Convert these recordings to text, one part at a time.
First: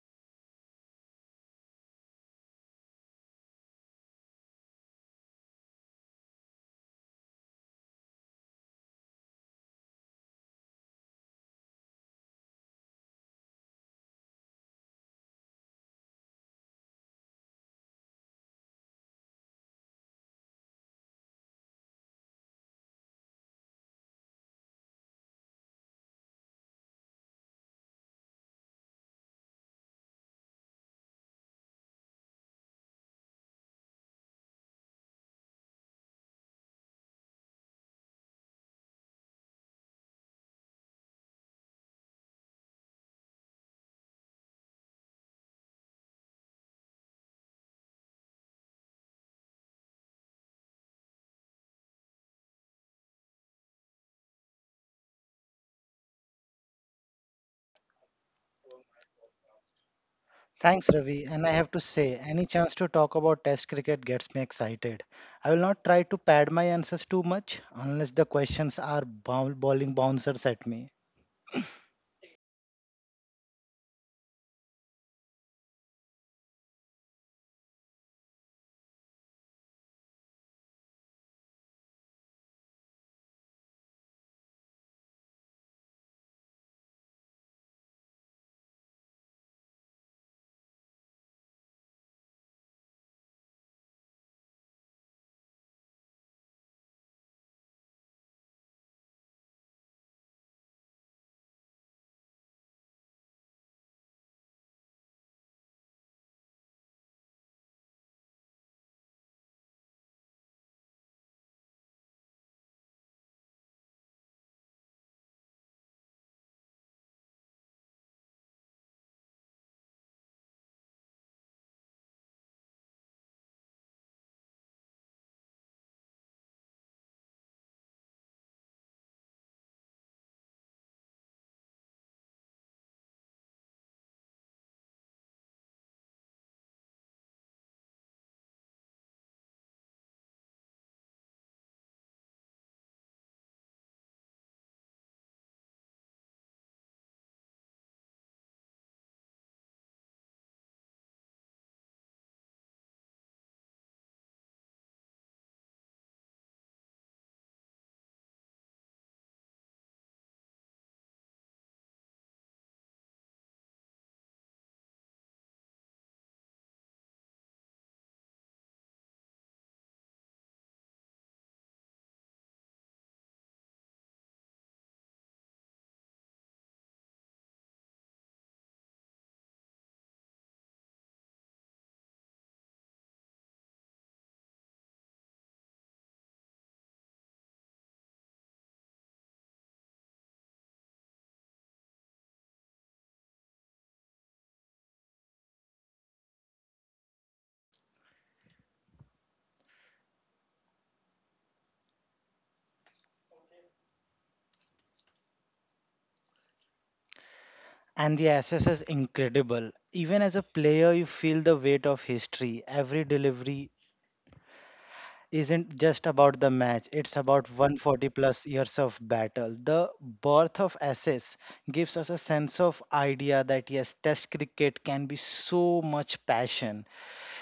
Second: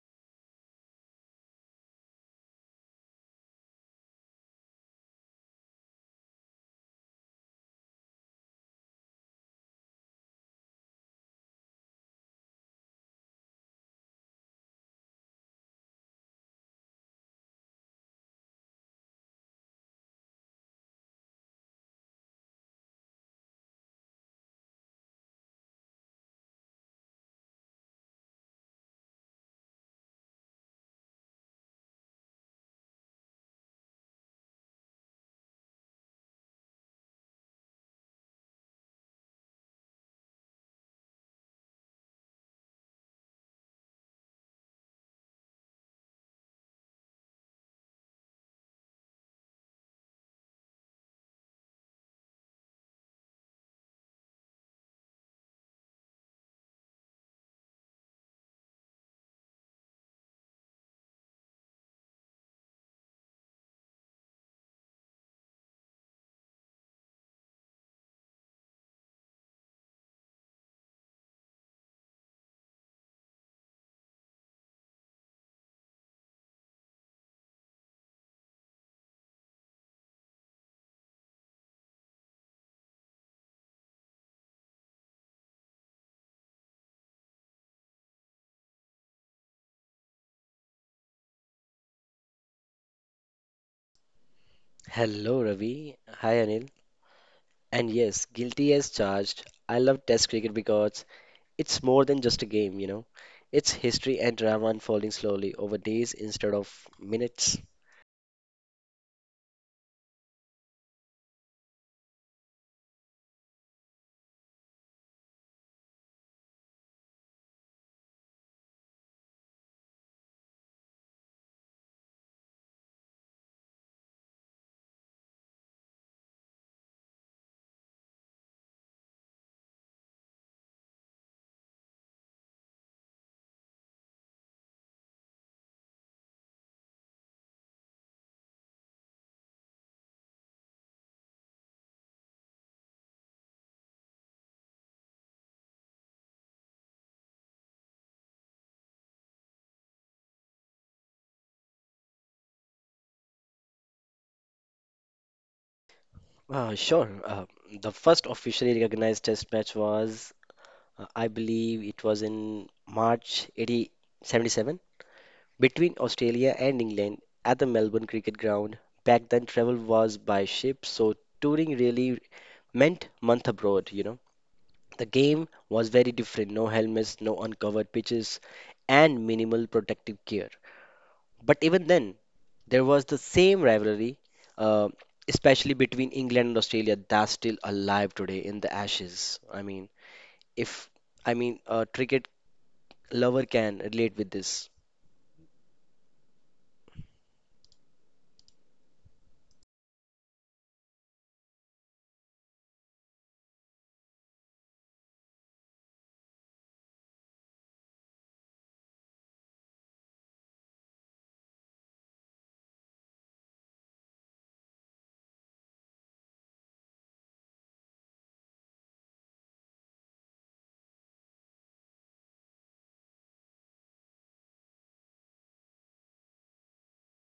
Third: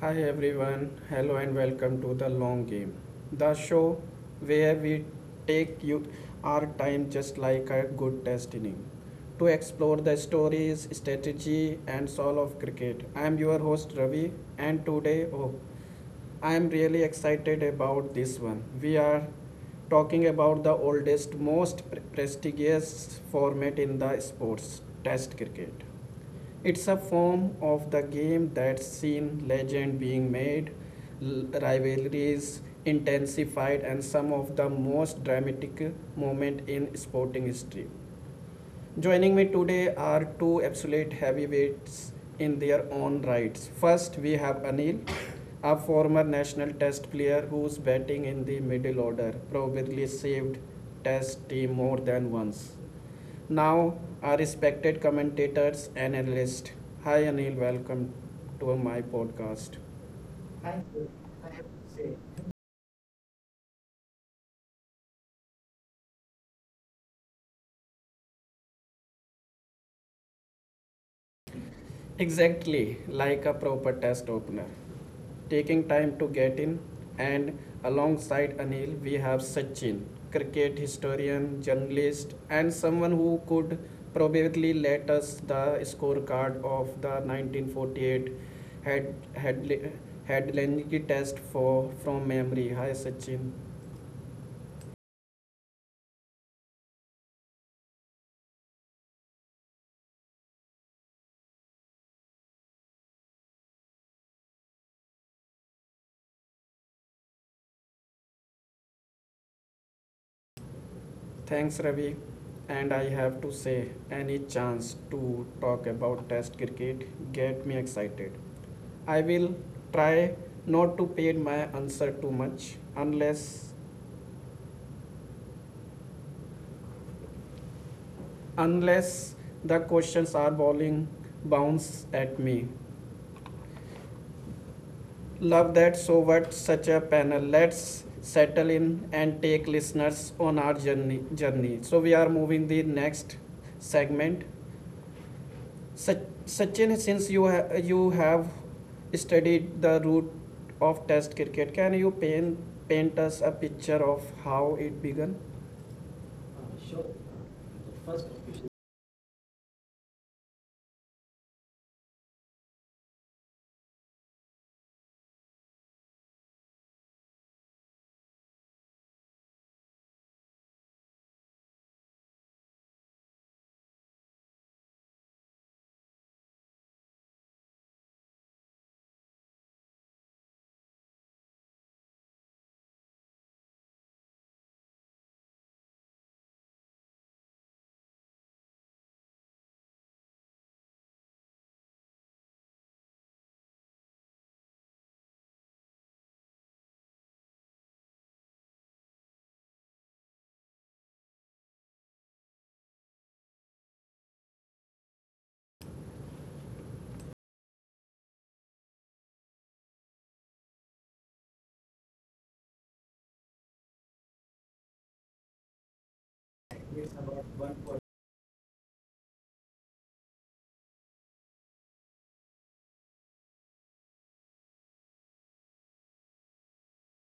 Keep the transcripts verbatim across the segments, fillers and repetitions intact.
Hi everyone, hello and welcome to The Long Game, the show where we take you our time just like a good test inning to explore the stories, strategy, and soul of cricket. I am your host Ravi, and today, oh, I am really excited about this one. We are talking about the oldest, most pre- prestigious format in the sports, Test cricket. It's a form of the game that's seen legend being made, rivalries intensified, and some of the most dramatic moment in sporting history. Joining me today are two absolute heavyweights in their own rights. First, we have Anil, a former national test player who's batting in the middle order, probably saved test team more than once. Now, our respected commentators and analysts. Hi, Anil. Welcome to my podcast. Thanks, Ravi. And I have to say, any chance to talk about Test cricket gets me excited. I will not try to pad my answers too much unless the questions are bowl- bowling bouncers at me. Exactly like a proper test opener. Taking time to get in, and alongside Anil, we have Sachin, cricket historian, journalist, and someone who could probably let us the scorecard of the nineteen forty-eight head, head, headland test for from memory. Hi, Sachin. Hello, Ravi. Hi, Anil. And yes, guilty as charged. I love Test cricket because it's more than just a game, you know. It's history and drama unfolding slowly over days instead of minutes. Thanks, Ravi. And I have to say, any chance to talk about Test cricket get me excited. I will try not to pay my answer too much, unless unless the questions are bowling bounce at me. Love that so what such a panel. Let's settle in and take listeners on our journey journey. So we are moving the next segment. Sach- Sachin, since you ha- you have studied the root of Test cricket, can you paint paint us a picture of how it began? Uh, sure. Uh, the first officially recognized Test match was, uh, I believe, it was in eighty, seventy-seven between Australia and England at the Melbourne Cricket Ground. Back then, travel was by ship, so touring really meant month abroad, you know. The game was very different: no helmets, no uncovered pitches, and minimal protective care. But even then, there was the same rivalry, uh, especially between England and Australia, that's still alive today in the Ashes. I mean, if I mean a cricket lover can relate with this. And the access is incredible. Even as a player, you feel the weight of history. Every delivery isn't just about the match, it's about one hundred forty plus years of battle. The birth of S S gives us a sense of idea that yes, Test cricket can be so much passion.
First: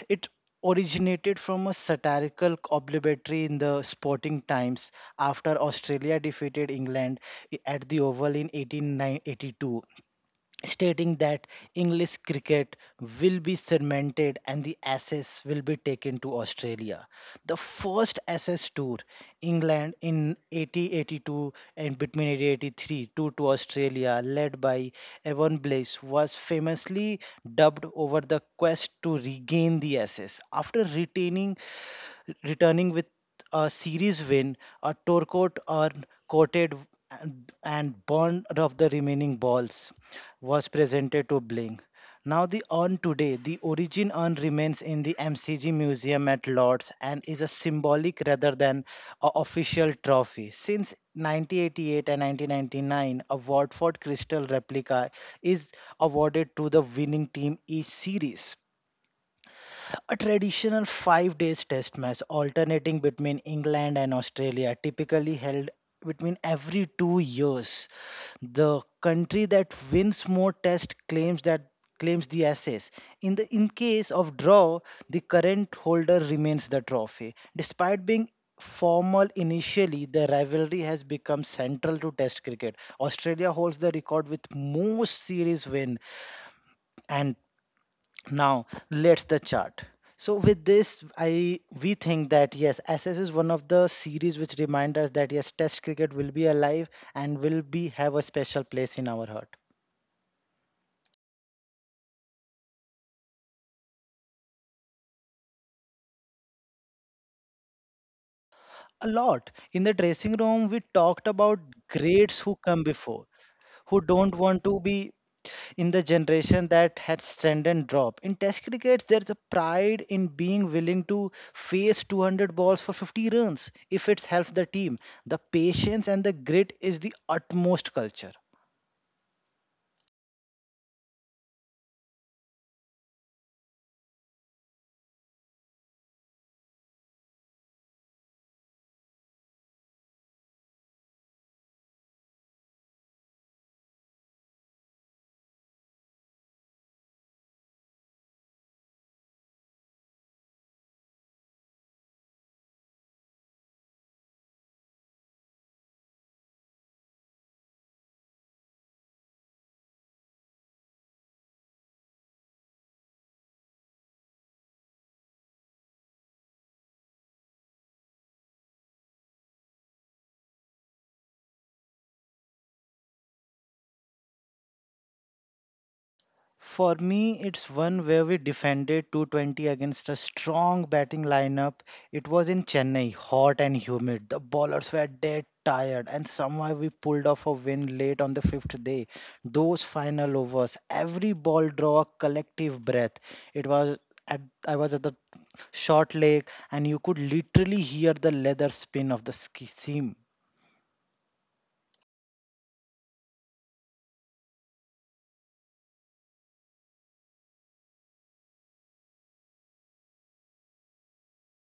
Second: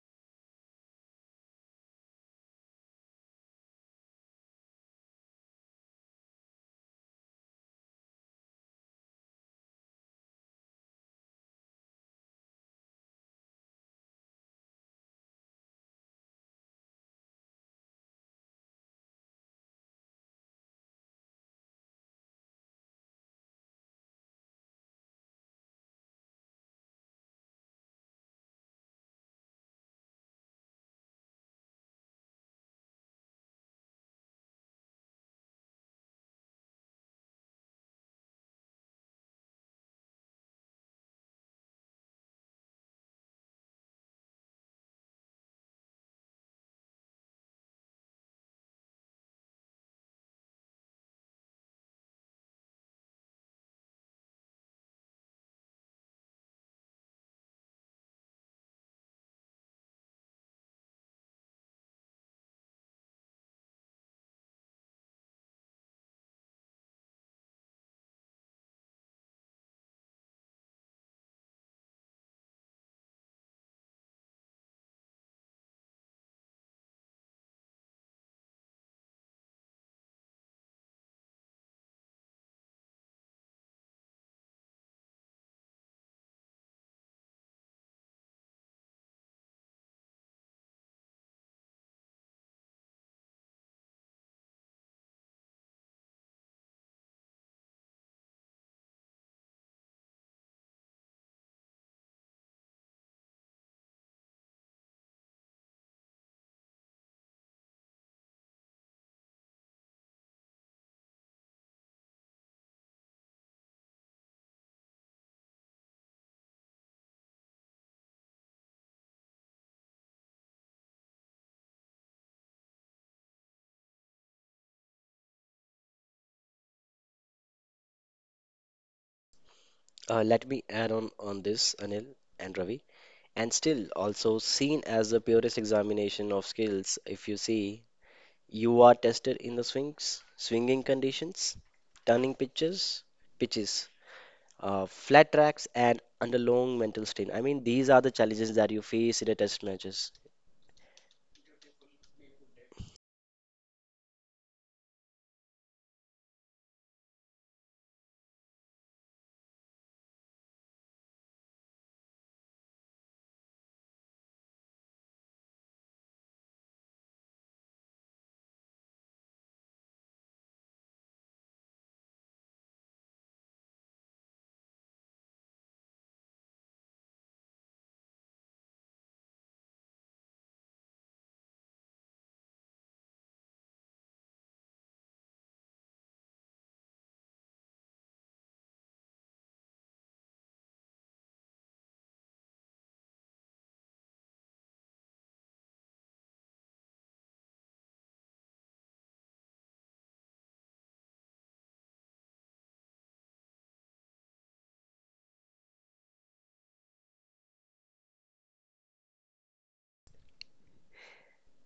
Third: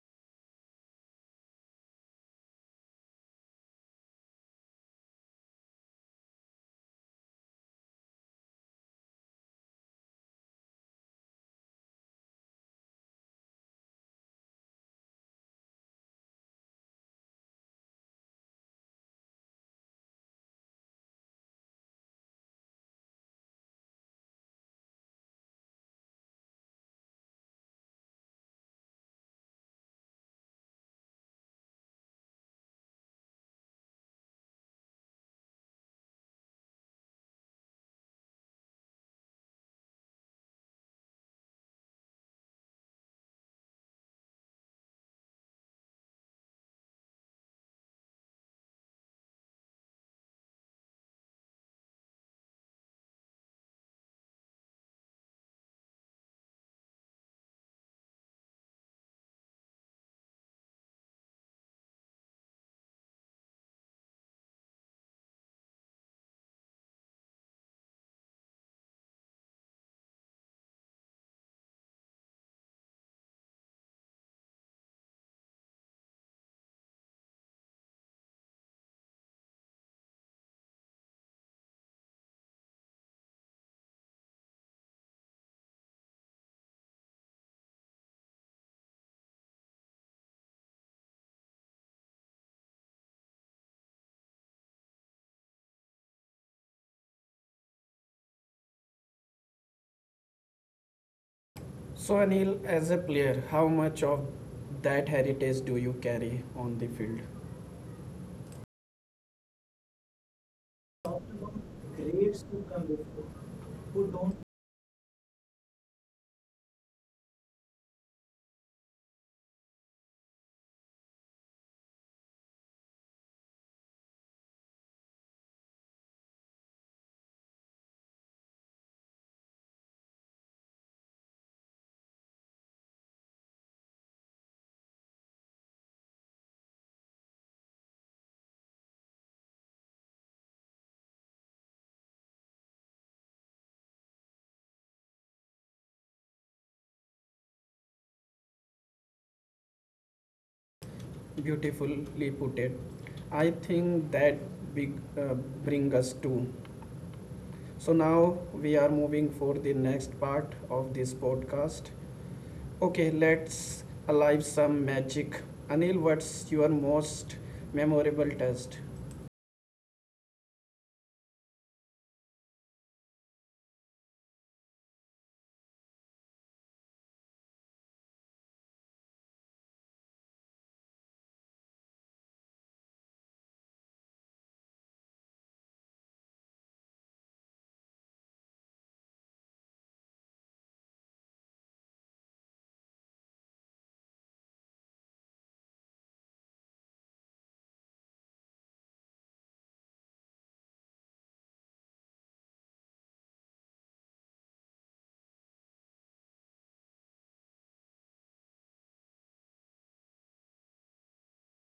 It originated from a satirical obituary in the Sporting Times after Australia defeated England i- at the Oval in eighteen eighty-two, stating that English cricket will be cemented and the Ashes will be taken to Australia. The first Ashes tour, England in eighteen eighty-two and between eighteen eighty-three to, to Australia, led by Evan Blaze, was famously dubbed over the quest to regain the Ashes after retaining returning with a series win. A Torquote urn coated and and burned of the remaining balls was presented to Bling. Now the urn today, the origin urn remains in the M C G Museum at Lord's and is a symbolic rather than a official trophy. Since nineteen eighty-eight and nineteen ninety-nine, a Watford Crystal replica is awarded to the winning team each series. A traditional five days test match alternating between England and Australia, typically held between every two years. The country that wins more test claims that claims the ashes. In the in case of draw, the current holder remains the trophy. Despite being formal initially, the rivalry has become central to test cricket. Australia holds the record with most series win, and now, let's the chart. So with this, I we think that yes, S S is one of the series which remind us that yes, Test cricket will be alive and will be have a special place in our heart. So Anil, as a player, how much of that heritage do you carry on the field? A lot in the dressing room, we talked about greats who come before, who don't want to be in the generation that had strengthened drop. In test cricket, there's a pride in being willing to face two hundred balls for fifty runs if it helps the team. The patience and the grit is the utmost culture. Uh, let me add on on this, Anil and Ravi, and still also seen as the purest examination of skills. If you see, You are tested in the swings, swinging conditions, turning pitches, pitches, uh, flat tracks, and under long mental strain. I mean, these are the challenges that you face in the test matches. Beautifully put it. I think that big uh, bring us to. So now we are moving for the next part of this podcast. Okay, let's alive some magic. Anil, what's your most memorable test? For me, it's one where we defended two hundred twenty against a strong batting lineup. It was in Chennai, hot and humid. The bowlers were dead tired, and somehow we pulled off a win late on the fifth day. Those final overs, every ball draw a collective breath. It was at, I was at the short leg, and you could literally hear the leather spin of the ski seam.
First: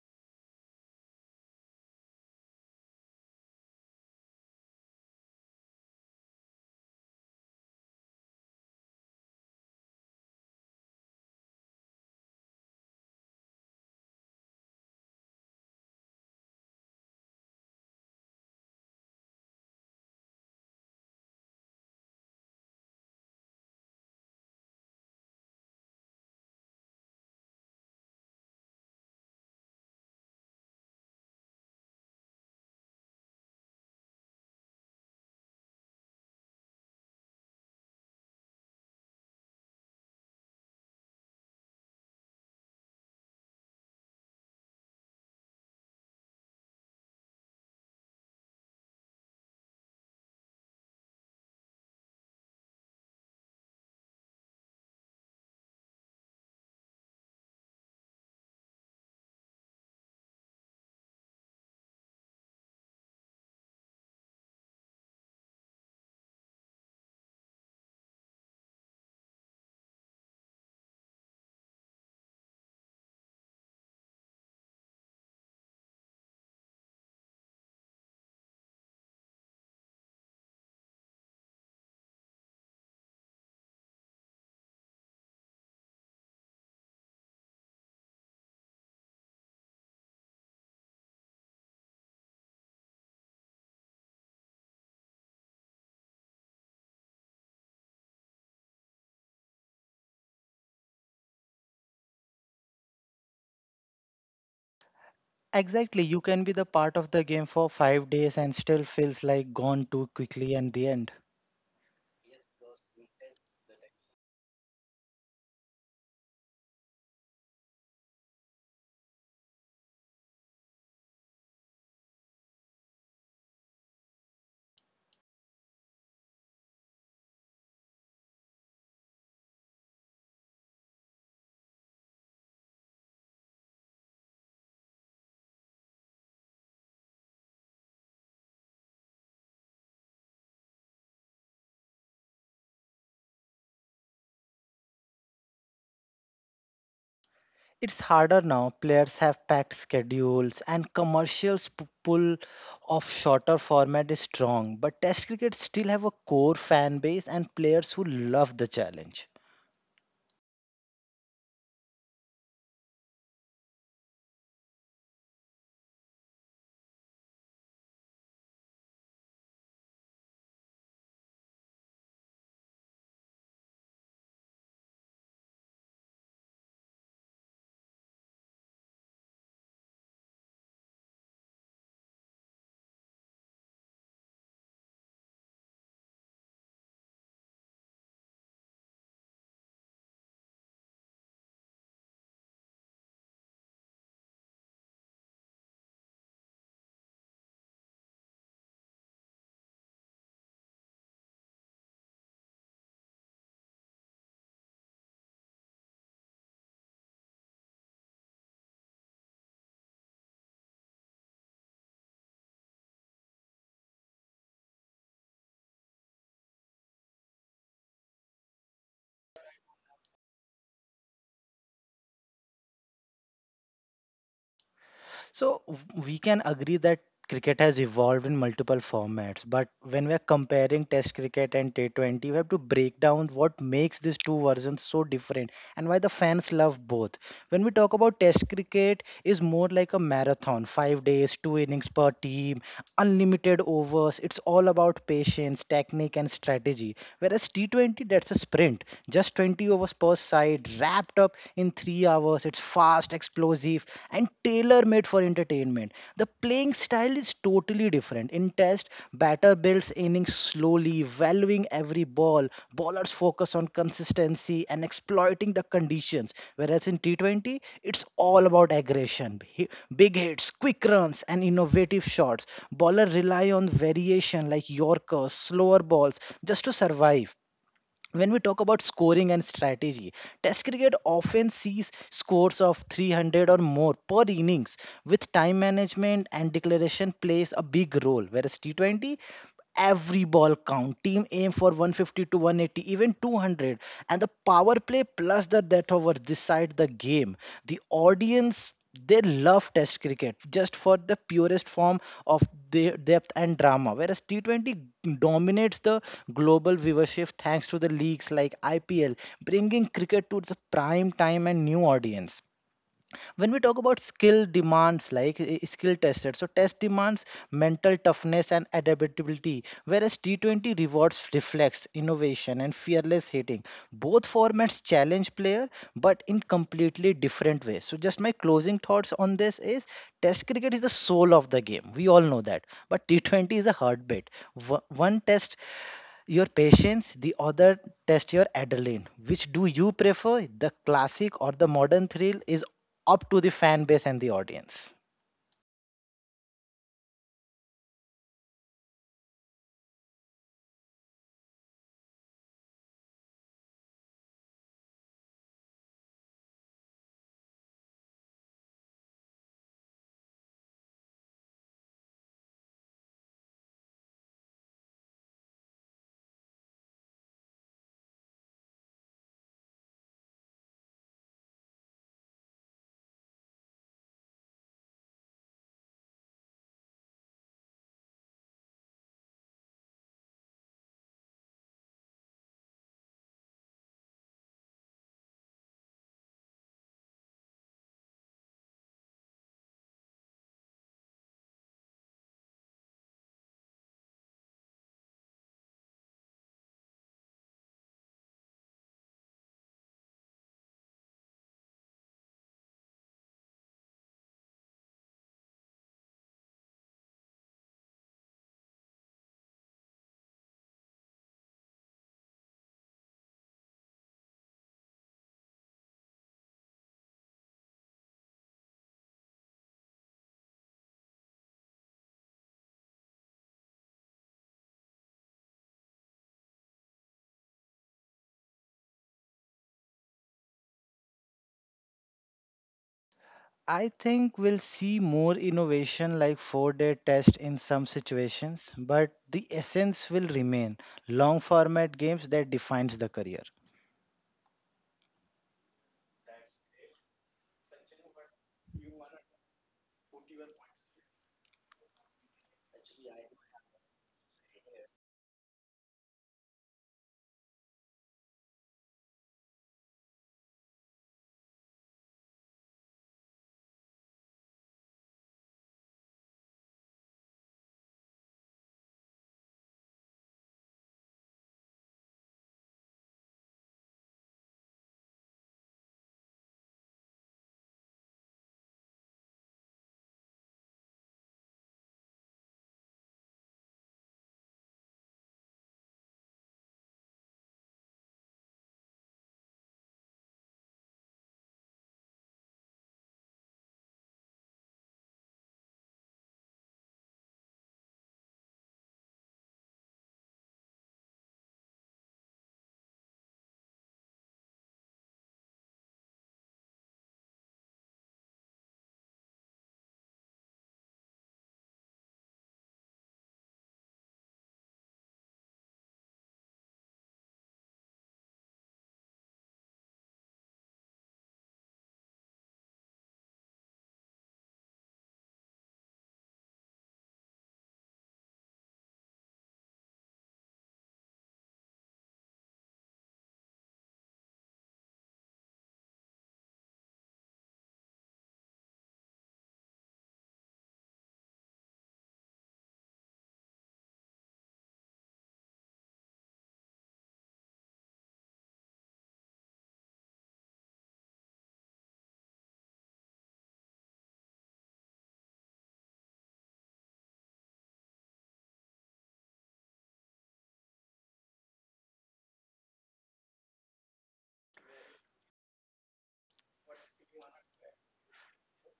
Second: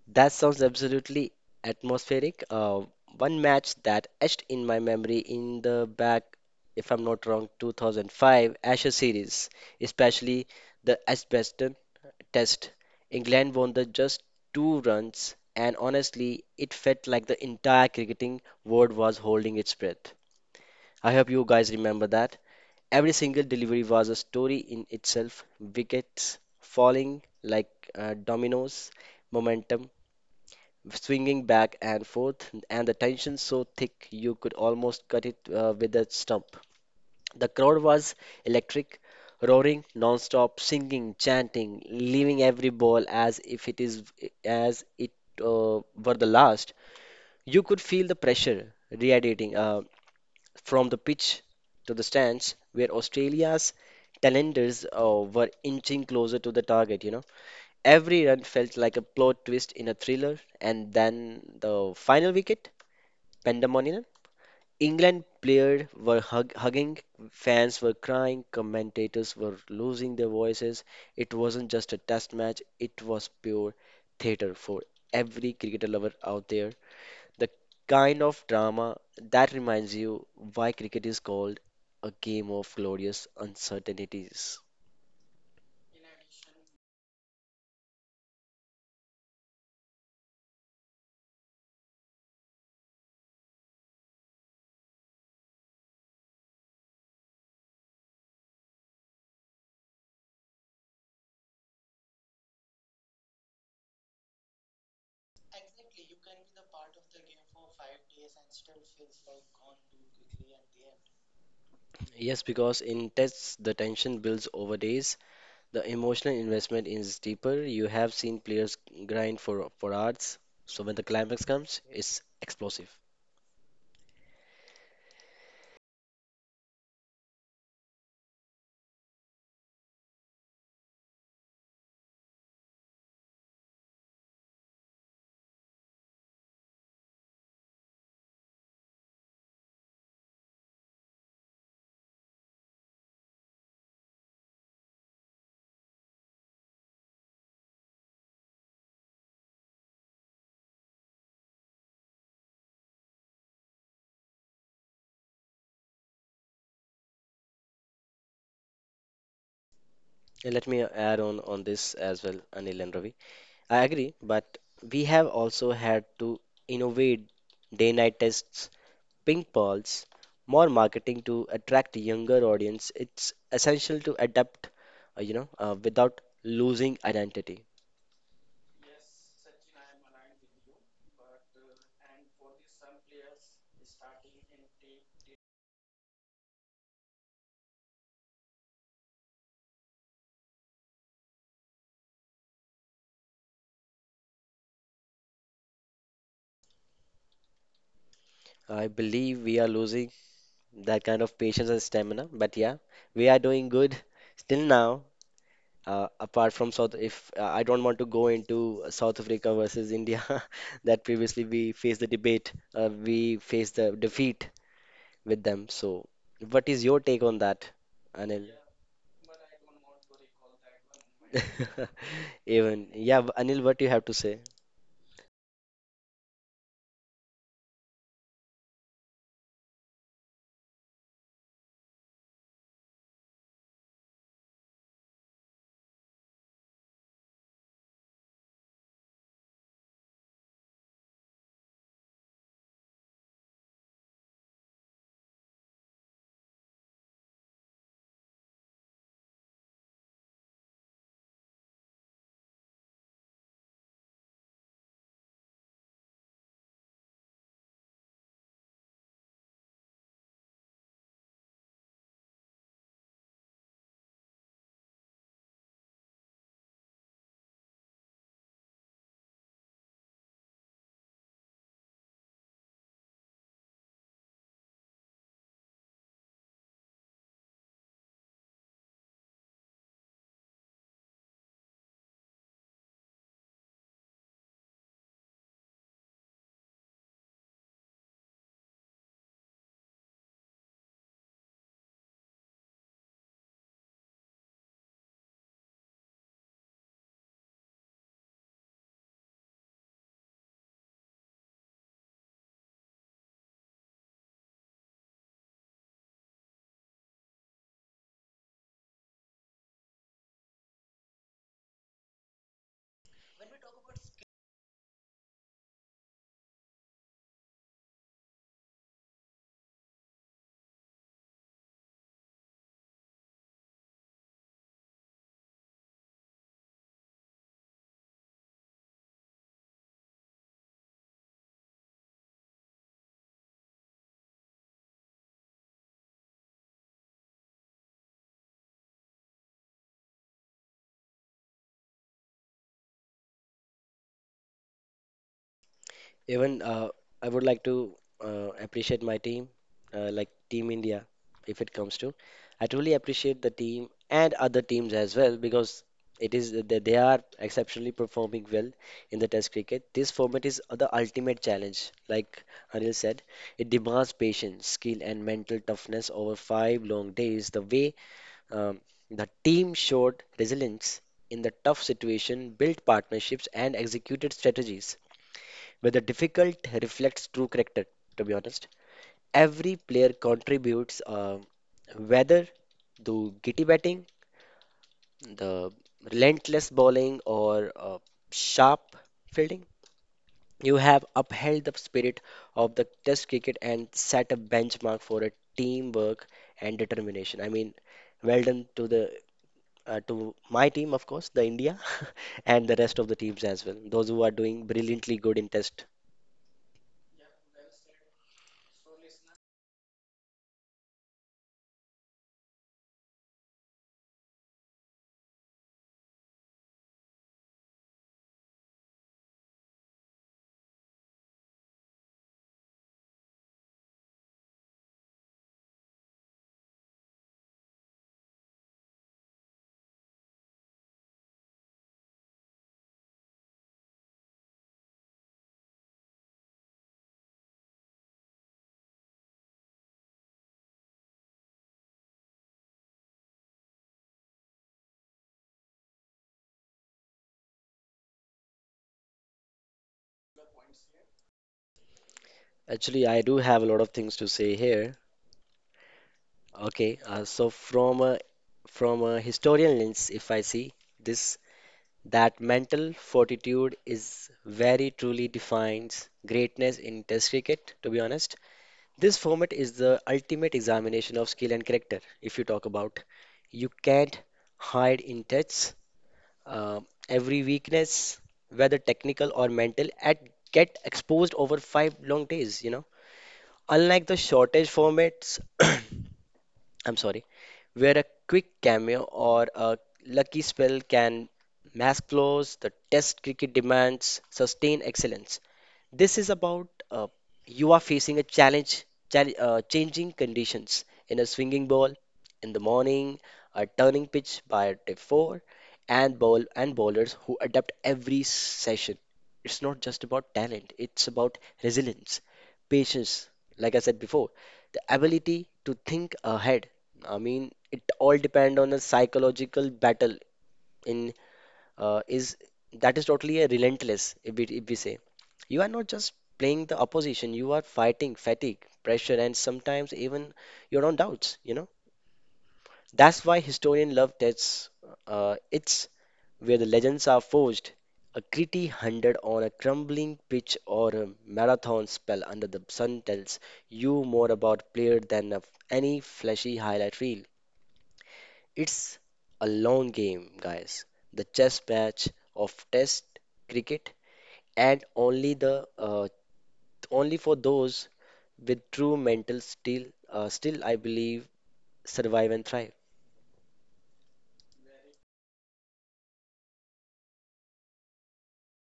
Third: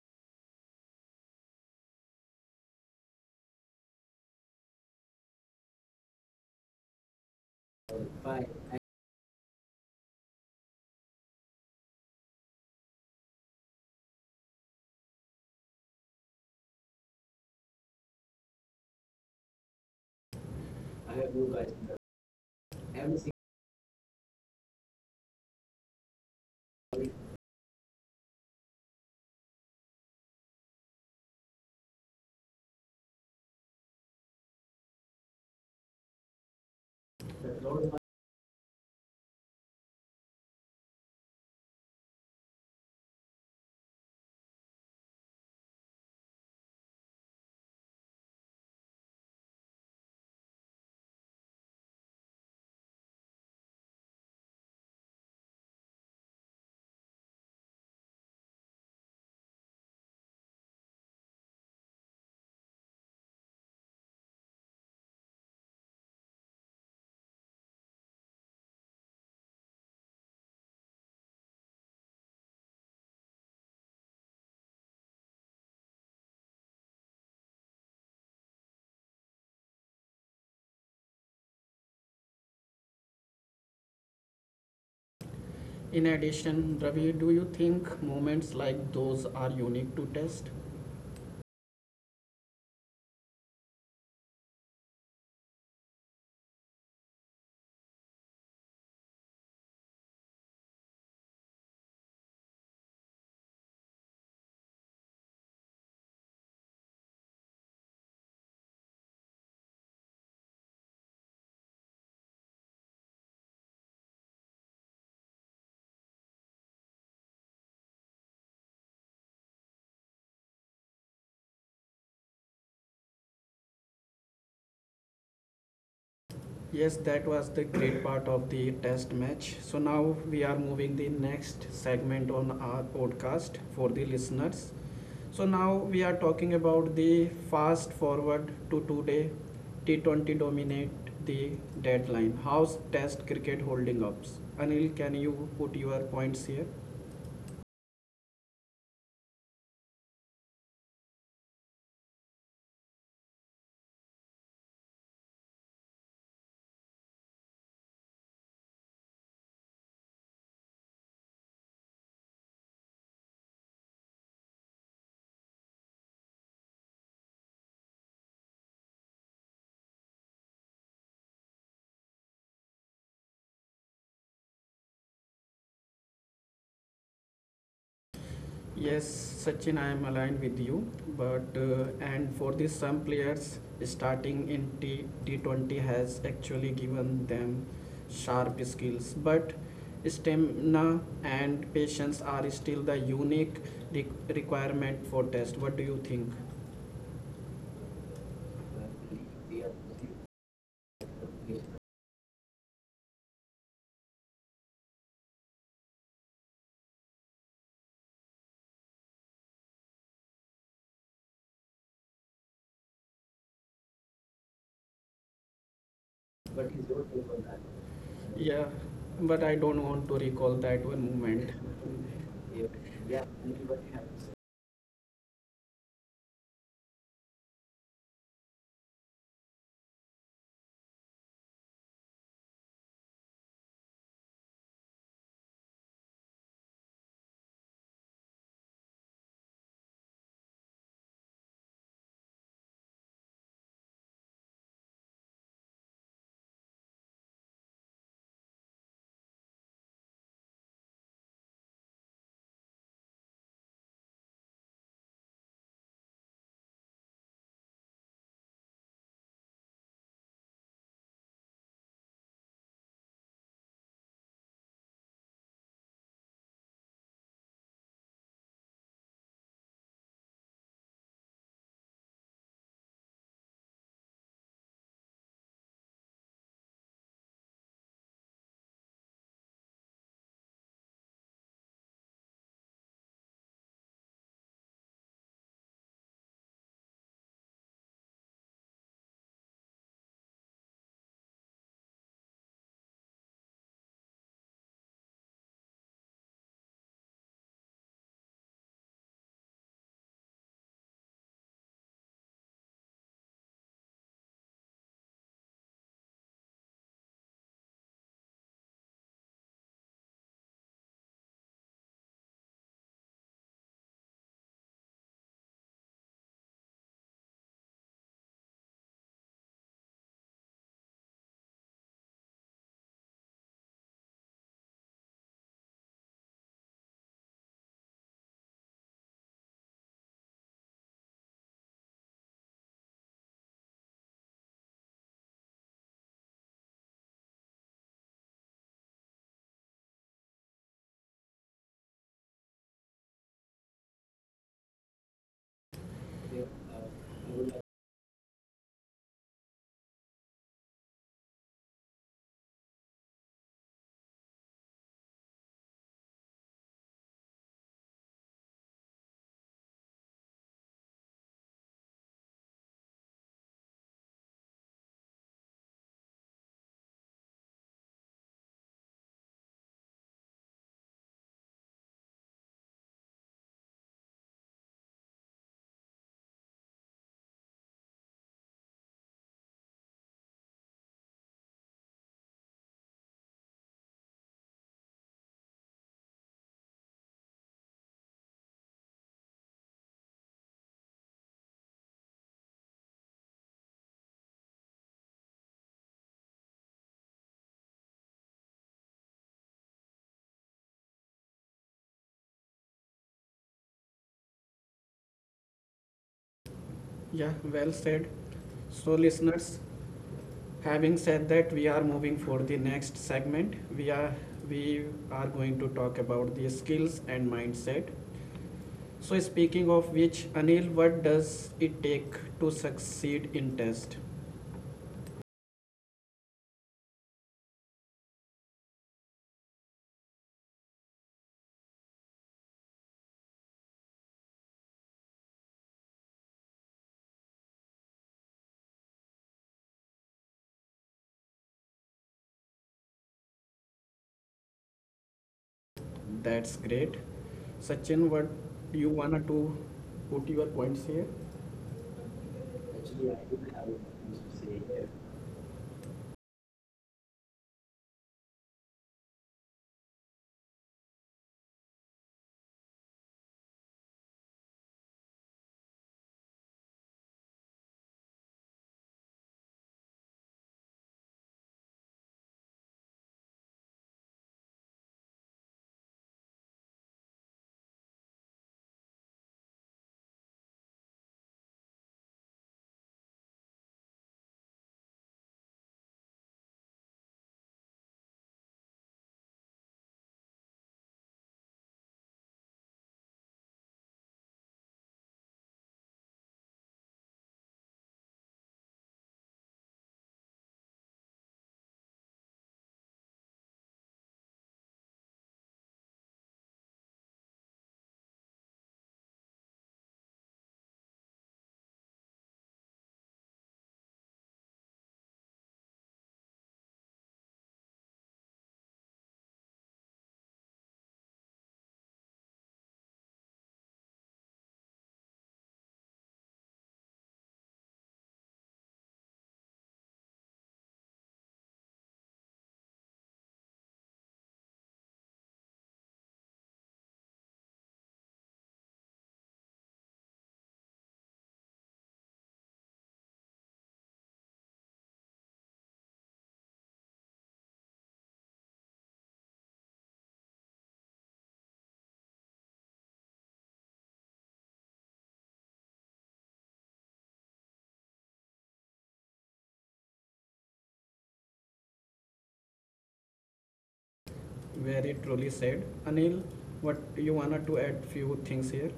That sounds absolutely atmospheric. Uh, one match that etched in my memory in the back, if I'm not wrong, two thousand five Ashes series, especially the Asbeston Test. England won the just two runs, and honestly, it felt like the entire cricketing world was holding its breath. I hope you guys remember that. Every single delivery was a story in itself. Wickets falling like uh, dominoes, momentum swinging back and forth, and the tension so thick you could almost cut it uh, with a stump. The crowd was electric, roaring non-stop, singing, chanting, leaving every ball as if it is as it uh, were the last. You could feel the pressure radiating uh, from the pitch to the stands, where Australia's talenders uh, were inching closer to the target. You know. Every run felt like a plot twist in a thriller, and then the final wicket, pandemonium. England players were hug hugging, fans were crying, commentators were losing their voices. It wasn't just a test match, it was pure theatre for every cricketer lover out there. The kind of drama that reminds you why cricket is called a game of glorious uncertainties. In addition, Ravi, do you think moments like those are unique to test? Exactly, you can be the part of the game for five days and still feels like gone too quickly at the end. Yes, because in tests, the tension builds over days. The emotional investment is deeper. You have seen players grind for for hours, so when the climax comes, it's explosive. Yes, that was the great part of the test match. So now we are moving the next segment on our podcast for the listeners. So now we are talking about the fast forward to today. T twenty dominate the deadline. How's test cricket holding up? Anil, can you put your points here? It's harder now. Players have packed schedules and commercials p- pull of shorter format is strong, but Test cricket still have a core fan base and players who love the challenge. And let me add on on this as well, Anil and Ravi. I agree, but we have also had to innovate day-night tests, ping balls, more marketing to attract a younger audience. It's essential to adapt, uh, you know, uh, without losing identity. Yes, Sachin, I am aligned with you, but uh, and for this, some players starting in T T20 has actually given them sharp skills, but stamina and patience are still the unique re- requirement for test. What do you think? I believe we are losing that kind of patience and stamina. But yeah, we are doing good still now. Uh, apart from South, if uh, I don't want to go into South Africa versus India, that previously we faced the debate, uh, we faced the defeat with them. So, what is your take on that, Anil? Yeah, but I don't want to recall that one moment. Even, yeah, Anil, what do you have to say? So w- we can agree that cricket has evolved in multiple formats, but when we're comparing Test cricket and T twenty, we have to break down what makes these two versions so different and why the fans love both. When we talk about test cricket is more like a marathon, five days, two innings per team, unlimited overs. It's all about patience, technique and strategy. Whereas T twenty, that's a sprint, just twenty overs per side wrapped up in three hours. It's fast, explosive and tailor made for entertainment. The playing style is totally different. In test, batter builds innings slowly, valuing every ball. Bowlers focus on consistency and exploiting the conditions. Whereas in T twenty, it's all about aggression. Hi- Big hits, quick runs, and innovative shots. Bowlers rely on variation like Yorkers, slower balls, just to survive. When we talk about scoring and strategy, Test cricket often sees scores of three hundred or more per innings, with time management and declaration plays a big role. Whereas T twenty, every ball count. Team aim for one fifty to one eighty, even two hundred, and the power play plus the death over decide the game. The audience, they love test cricket just for the purest form of the depth and drama, whereas T twenty dominates the global viewership thanks to the leagues like I P L, bringing cricket to its prime time and new audience. When we talk about skill demands, like uh, skill tested, so test demands mental toughness and adaptability, whereas T twenty rewards reflex innovation and fearless hitting. Both formats challenge player but in completely different ways. So just my closing thoughts on this is test cricket is the soul of the game, we all know that, but T twenty is a heartbeat. Wo- one test your patience, the other test your adrenaline. Which do you prefer, the classic or the modern thrill, is up to the fan base and the audience. Even uh, I would like to uh, appreciate my team, uh, like Team India, if it comes to. I truly appreciate the team and other teams as well because it is they they are exceptionally performing well in the Test cricket. This format is the ultimate challenge, like Anil said. It demands patience, skill, and mental toughness over five long days. The way, um, the team showed resilience in the tough situation, built partnerships, and executed strategies whether difficult reflects true character, to be honest. Every player contributes, um, whether the gritty batting, the relentless bowling, or uh, sharp fielding, you have upheld the spirit of the Test cricket and set a benchmark for a teamwork and determination. I mean, well done to the uh, to my team, of course, the India, and the rest of the teams as well, those who are doing brilliantly good in test. Yeah, well said. So, listeners, having said that, we are moving for the next segment. We are we are going to talk about the skills and mindset. So speaking of which, Anil, what does it take to succeed in test? I think we'll see more innovation like four day test in some situations, but the essence will remain long format games that defines the career. That's great. Sachin, what you wanted to put your points here? Actually, I do have a lot of things to say here. Okay, uh, so from a from a historian lens, if I see this, that mental fortitude is very truly defines greatness in Test cricket. To be honest, this format is the ultimate examination of skill and character. If you talk about, you can't hide in tests. Um every weakness, whether technical or mental, at get exposed over five long days. You know, unlike the shortage formats. I'm sorry, where a quick cameo or a lucky spell can mask flaws, the Test cricket demands sustained excellence. This is about, uh, you are facing a challenge, chal- uh, changing conditions in a swinging ball in the morning, a turning pitch by day four, and ball and bowlers who adapt every session. It's not just about talent; it's about resilience, patience. Like I said before, the ability to think ahead. I mean, it all depend on a psychological battle in, uh, is that is totally a relentless. If we, if we say, you are not just playing the opposition, you are fighting fatigue, pressure, and sometimes even your own doubts you know That's why historian love tests. Uh, it's where the legends are forged. A gritty hundred on a crumbling pitch or a marathon spell under the sun tells you more about player than of any flashy highlight reel. It's a long game, guys. The chess match of Test cricket, and only the uh, only for those with true mental steel. Uh, still, I believe survive and thrive. Very truly said. Anil, what you wanted to add few things here?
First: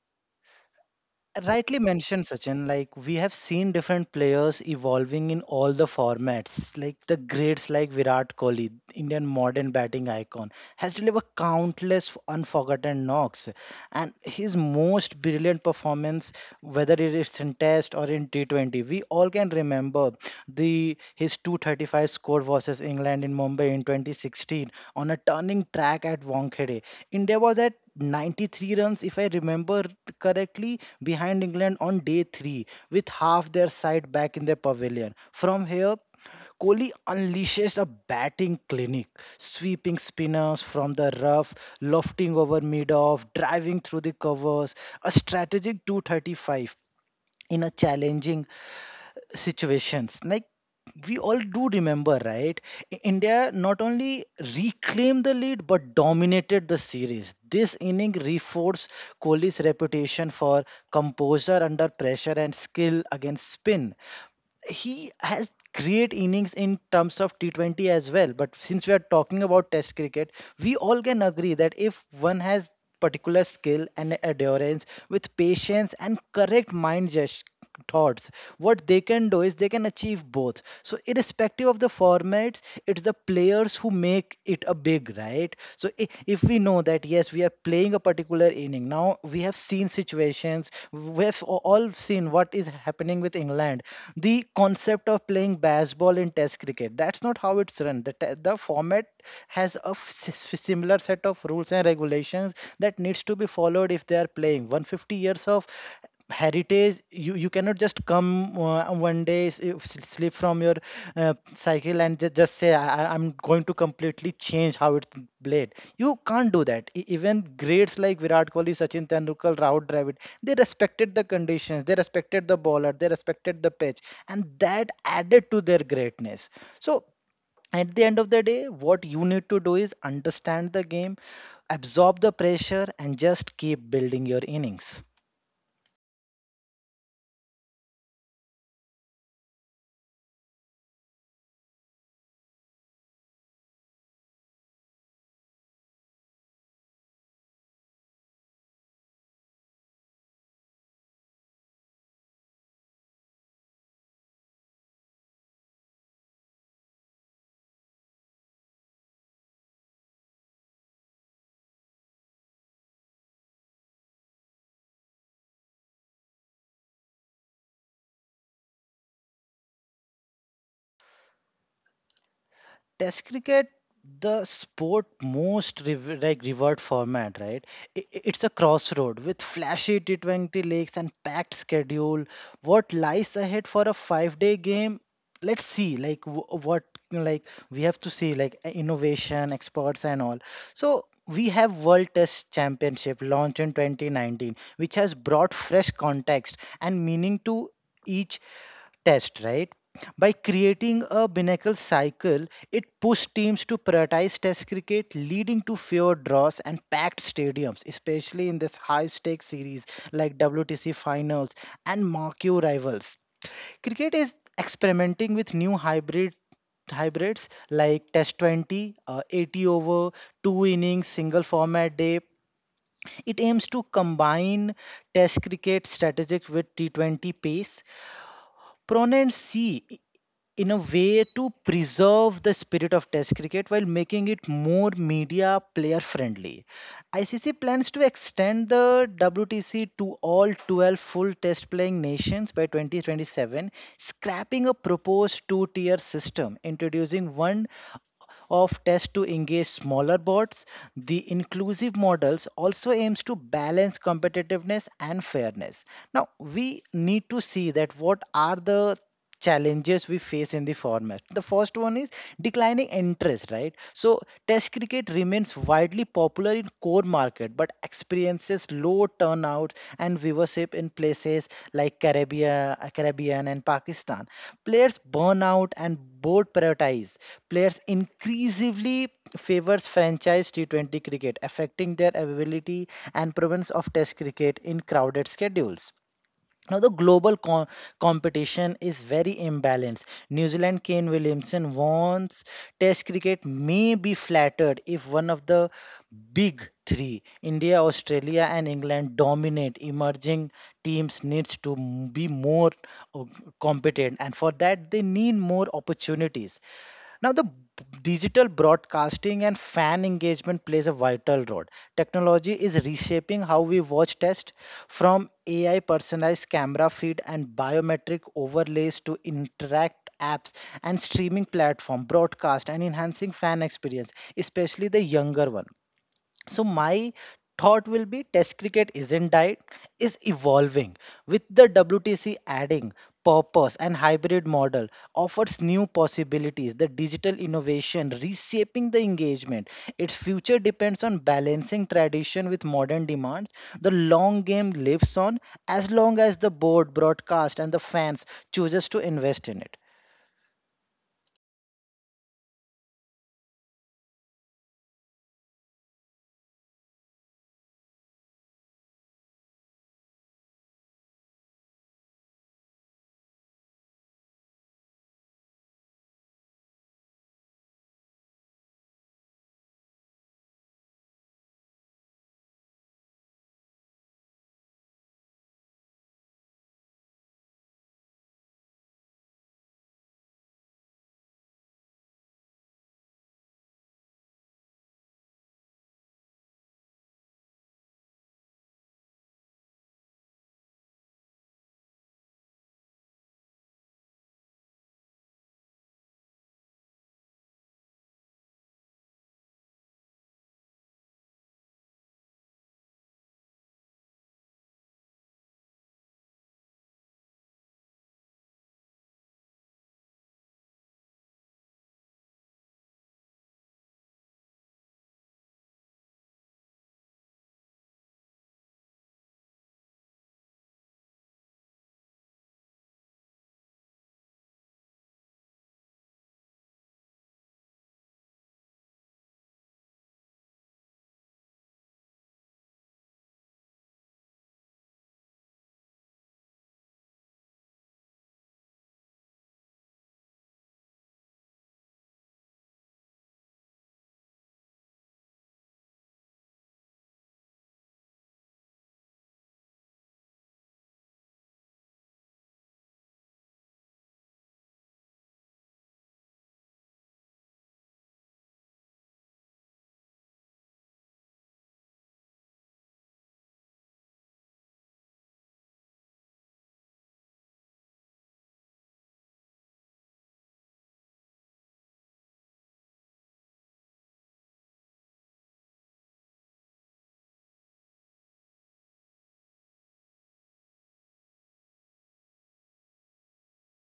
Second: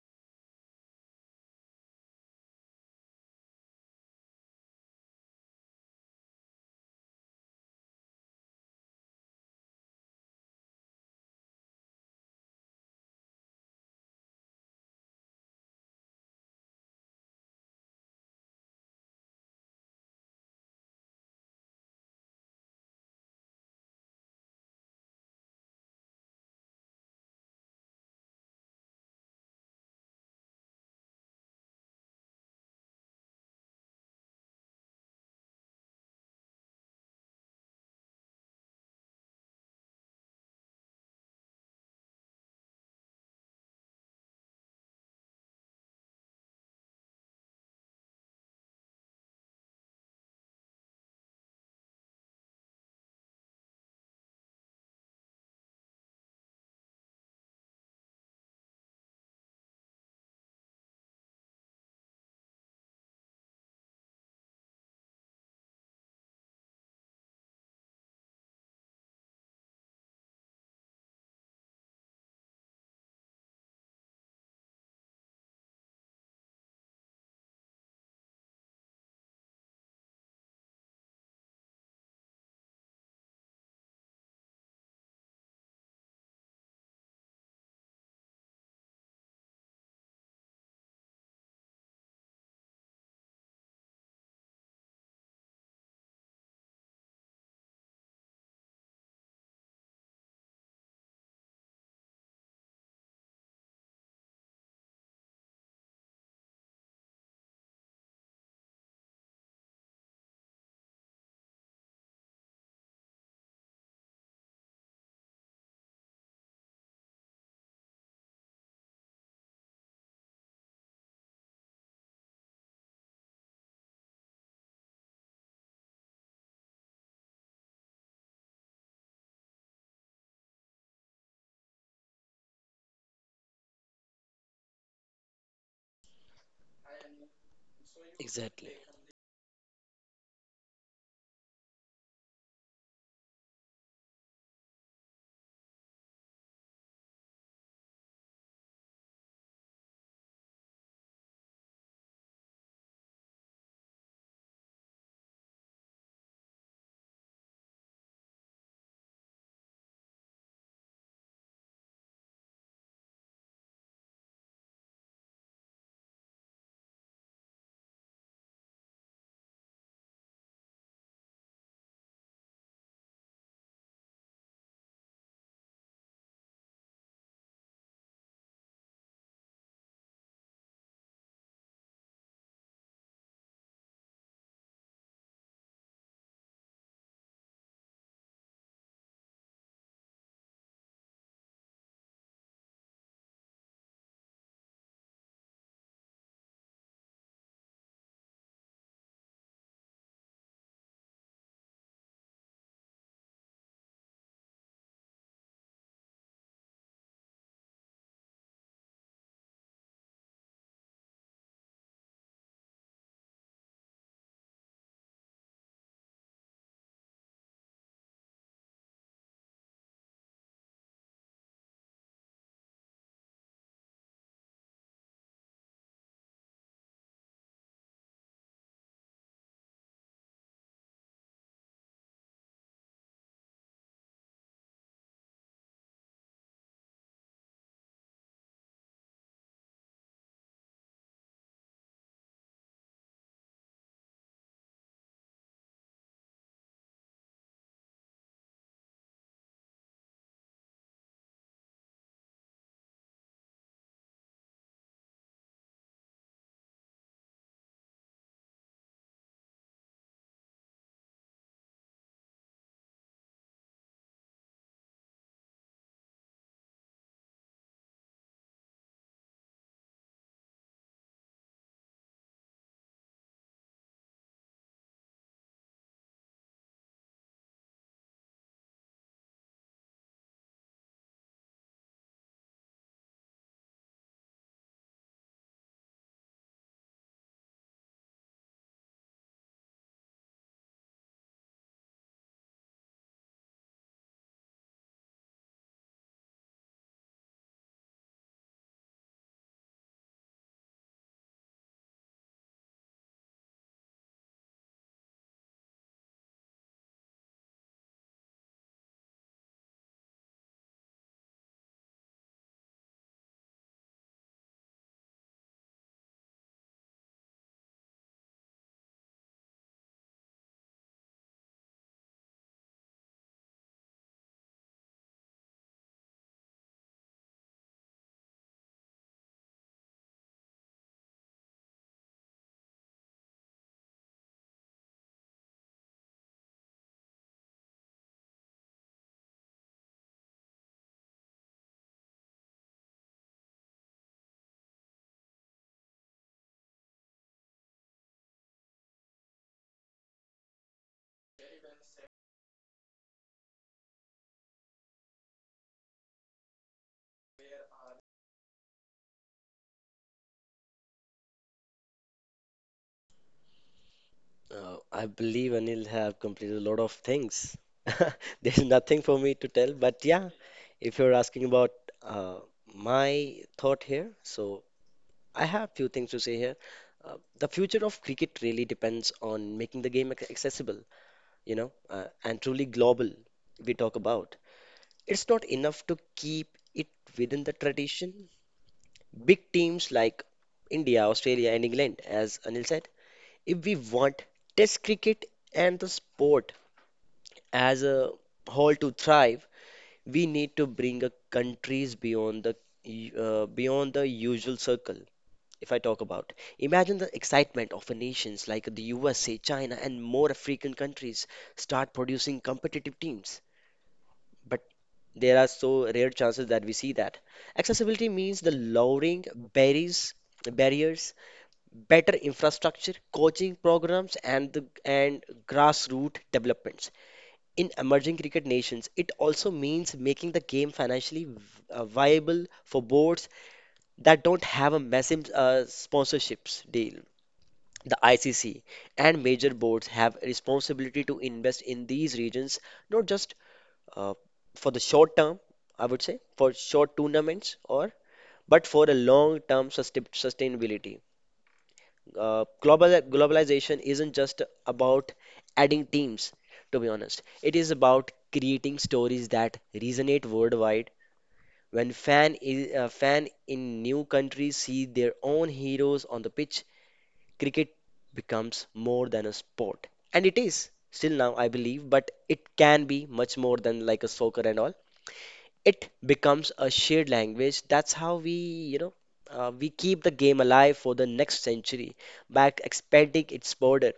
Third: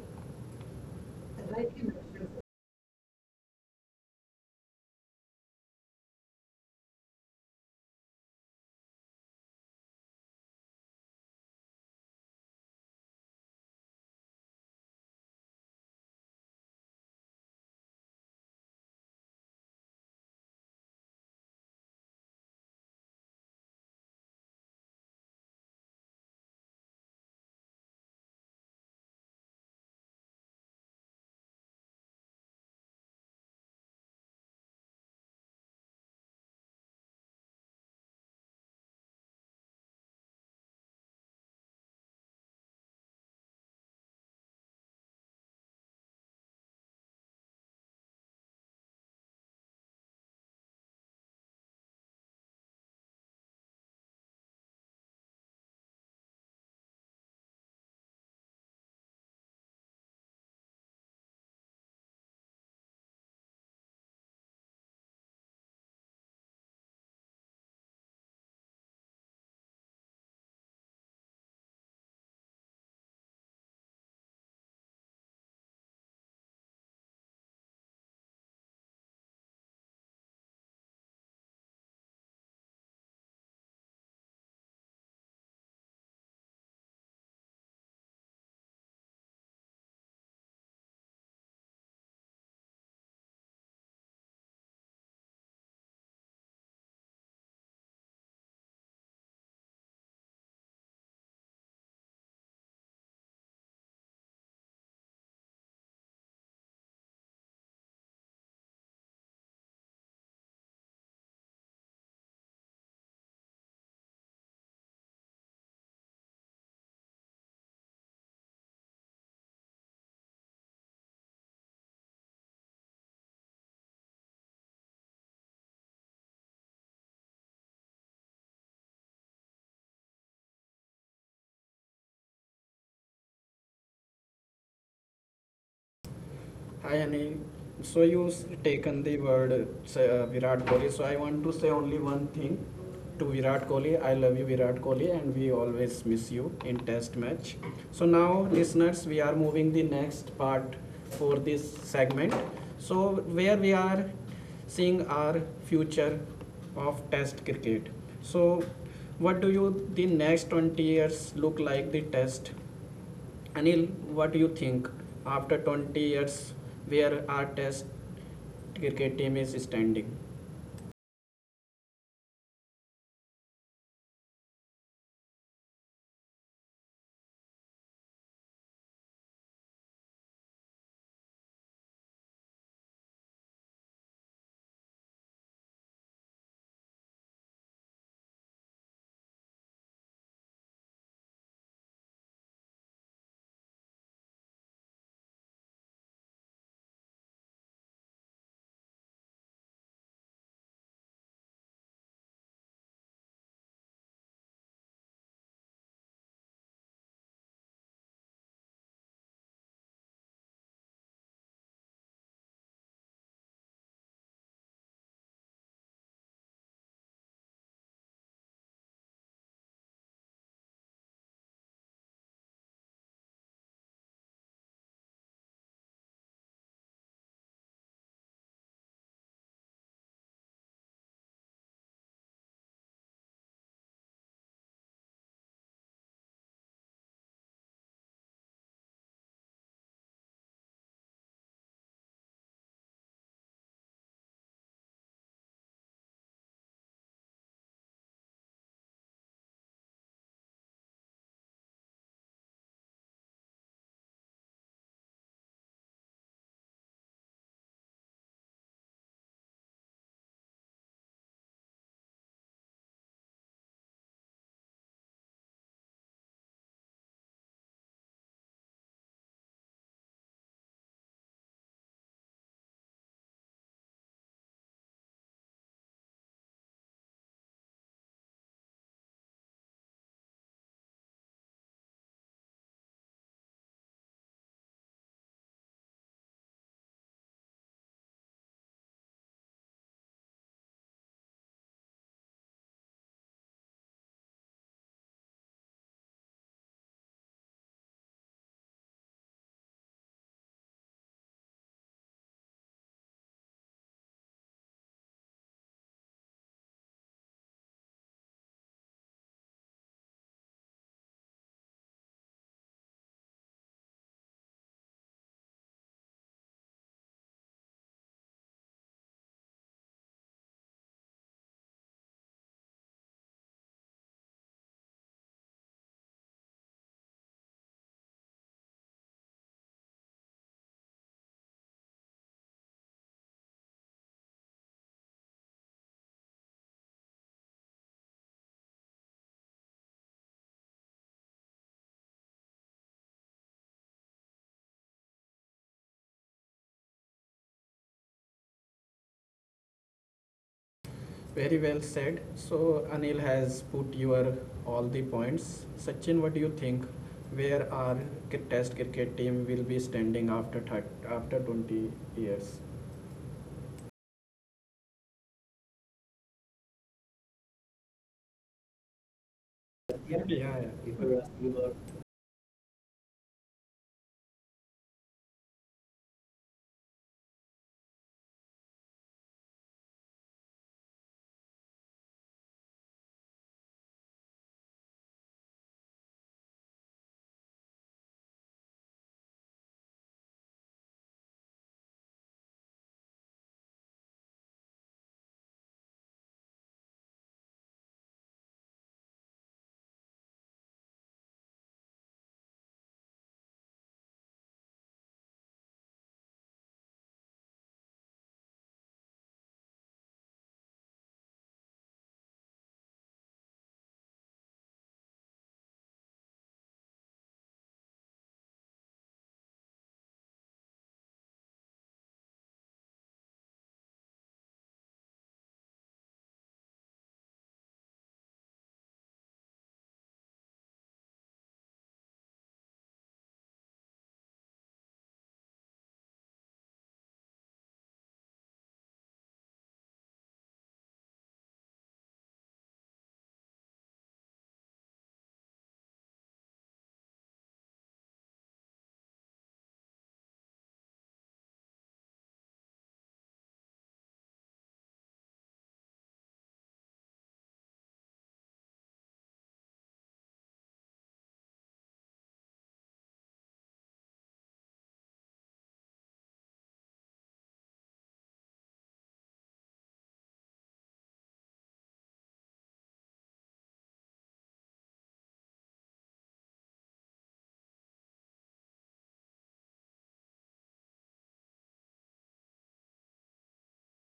Rightly mentioned Sachin, like we have seen different players evolving in all the formats, like the greats like Virat Kohli, Indian modern batting icon, has delivered countless unforgotten knocks and his most brilliant performance whether it is in test or in T twenty. We all can remember the his two hundred thirty-five score versus England in Mumbai in twenty sixteen on a turning track at Wankhede. India was at ninety-three runs, if I remember correctly, behind England on day three, with half their side back in their pavilion. From here, Kohli unleashes a batting clinic, sweeping spinners from the rough, lofting over mid-off, driving through the covers, a strategic two thirty-five in a challenging situations. Like we all do remember, right? I- India not only reclaimed the lead but dominated the series. This inning reinforced Kohli's reputation for composure under pressure and skill against spin. He has great innings in terms of T twenty as well. But since we are talking about Test cricket, we all can agree that if one has particular skill and endurance with patience and correct mind gest- thoughts, what they can do is they can achieve both. So irrespective of the formats, it's the players who make it a big, right right so i- if we know that yes, we are playing a particular inning now. We have seen situations. We have a- all seen what is happening with England. The concept of playing baseball in test cricket, that's not how it's run. The, te- the format has a f- s- s- similar set of rules and regulations that needs to be followed. If they are playing one hundred fifty years of heritage, you you cannot just come, uh, one day s- you s- slip from your uh, cycle and just, just say, I, I- I'm going to completely change how it's played. You can't do that. E- even greats like Virat Kohli, Sachin Tendulkar, Rahul Dravid, they respected the conditions, they respected the bowler, they respected the pitch, and that added to their greatness. So at the end of the day, what you need to do is understand the game, absorb the pressure, and just keep building your innings. Hi Anil. So you s- Exactly. taken the word say, uh, Virat Kohli. So I want to say only one thing to Virat Kohli. I love you, Virat Kohli, and we always miss you in Test match. So now, listeners, we are moving the next part for this segment. So where we are seeing our future of Test cricket. So what do you the next twenty years look like the Test. Anil, what do you think? After twenty years, where our test cricket team is standing? Test cricket, the sport most rev- like revered format, right? I- i- It's a crossroad with flashy T twenty leagues and packed schedule. What lies ahead for a five-day game? Let's see, like wh- what, like we have to see, like uh, innovation, experts, and all. So we have World Test Championship launched in twenty nineteen, which has brought fresh context and meaning to each test, right? By creating a binnacle cycle, it pushed teams to prioritize Test cricket, leading to fewer draws and packed stadiums, especially in this high stakes series like W T C finals and marquee rivals. Cricket is experimenting with new hybrid hybrids like Test twenty, uh, eighty over, two innings, single format day. It aims to combine Test cricket strategic with T twenty pace. Proponents see in a way to preserve the spirit of test cricket while making it more media player friendly. I C C plans to extend the W T C to all twelve full test playing nations by twenty twenty-seven, scrapping a proposed two tier system, introducing one of tests to engage smaller boards. The inclusive models also aims to balance competitiveness and fairness. Now we need to see that what are the challenges we face in the format. The first one is declining interest, right? So test cricket remains widely popular in core market but experiences low turnouts and viewership in places like Caribbean, Caribbean and Pakistan. Players burn out and board prioritize. Players increasingly favors franchise T twenty cricket affecting their availability and prevalence of test cricket in crowded schedules. Now, the global co- competition is very imbalanced. New Zealand Kane Williamson wants Test cricket may be flattered if one of the big three, India, Australia, and England, dominate. Emerging teams needs to m- be more uh, competent, and for that they need more opportunities. Now, the digital broadcasting and fan engagement plays a vital role. Technology is reshaping how we watch test, from A I personalized camera feed and biometric overlays to interact apps and streaming platform broadcast, and enhancing fan experience, especially the younger one. So my thought will be test cricket isn't died, is evolving. With the W T C adding purpose and hybrid model offers new possibilities, the digital innovation reshaping the engagement, its future depends on balancing tradition with modern demands. The long game lives on as long as the board broadcast and the fans chooses to invest in it. Very well said. So Anil has put your all the points. Sachin, what do you think? Where our test cricket team will be standing after after twenty years? Uh, I believe Anil have completed a lot of things. There's nothing for me to tell, but Yeah, yeah, if you're yeah. asking about uh, my thought here, so I have few things to say here. Uh, the future of cricket really depends on making the game ac- accessible, you know, uh, and truly global. We talk about it's not enough to keep it within the tradition. Big teams like India, Australia, and England, as Anil said, if we want Test cricket and the sport as a whole to thrive, we need to bring a countries beyond the u- uh, beyond the usual circle. If I talk about. Imagine the excitement of a nations like the U S A, China, and more African countries start producing competitive teams. But there are so rare chances that we see that. Accessibility means the lowering barriers, barriers, better infrastructure, coaching programs, and the and grassroots developments. In emerging cricket nations, it also means making the game financially v- uh, viable for boards that don't have a massive uh, sponsorships deal. The I C C and major boards have a responsibility to invest in these regions, not just uh, for the short term, I would say, for short tournaments or but for a long-term sustain- sustainability. Uh, global globalization isn't just about adding teams, to be honest. It is about creating stories that resonate worldwide. When fan is, uh, fan in new countries see their own heroes on the pitch, cricket becomes more than a sport. And it is still now, I believe, but it can be much more than like a soccer and all. It becomes a shared language. That's how we, you know, uh, we keep the game alive for the next century by expanding its border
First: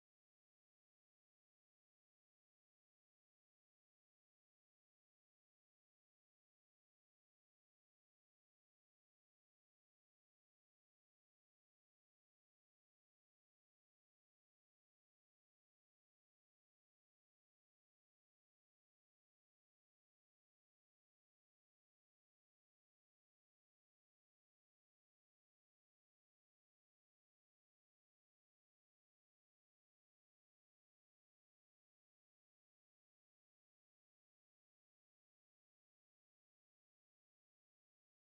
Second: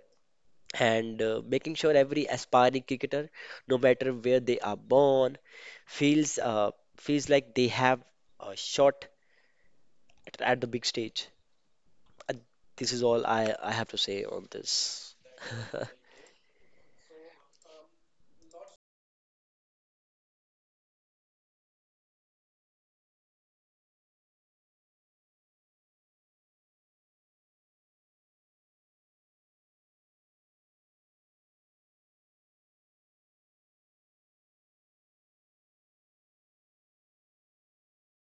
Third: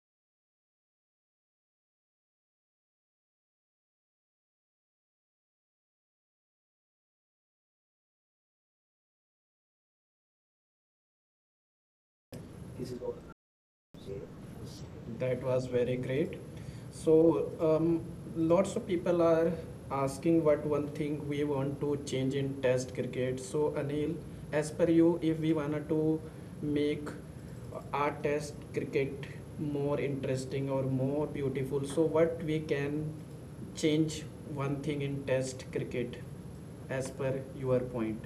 and uh, making sure every aspiring cricketer, no matter where they are born, feels uh, feels like they have a shot at, at the big stage. Uh, This is all I, I have to say on this. That was very great. So, um, lots of people are asking what one thing we want to change in Test cricket. So, Anil, as per you, if we wanted to make our Test cricket more interesting or more beautiful, so what we can change one thing in Test cricket, as per your point.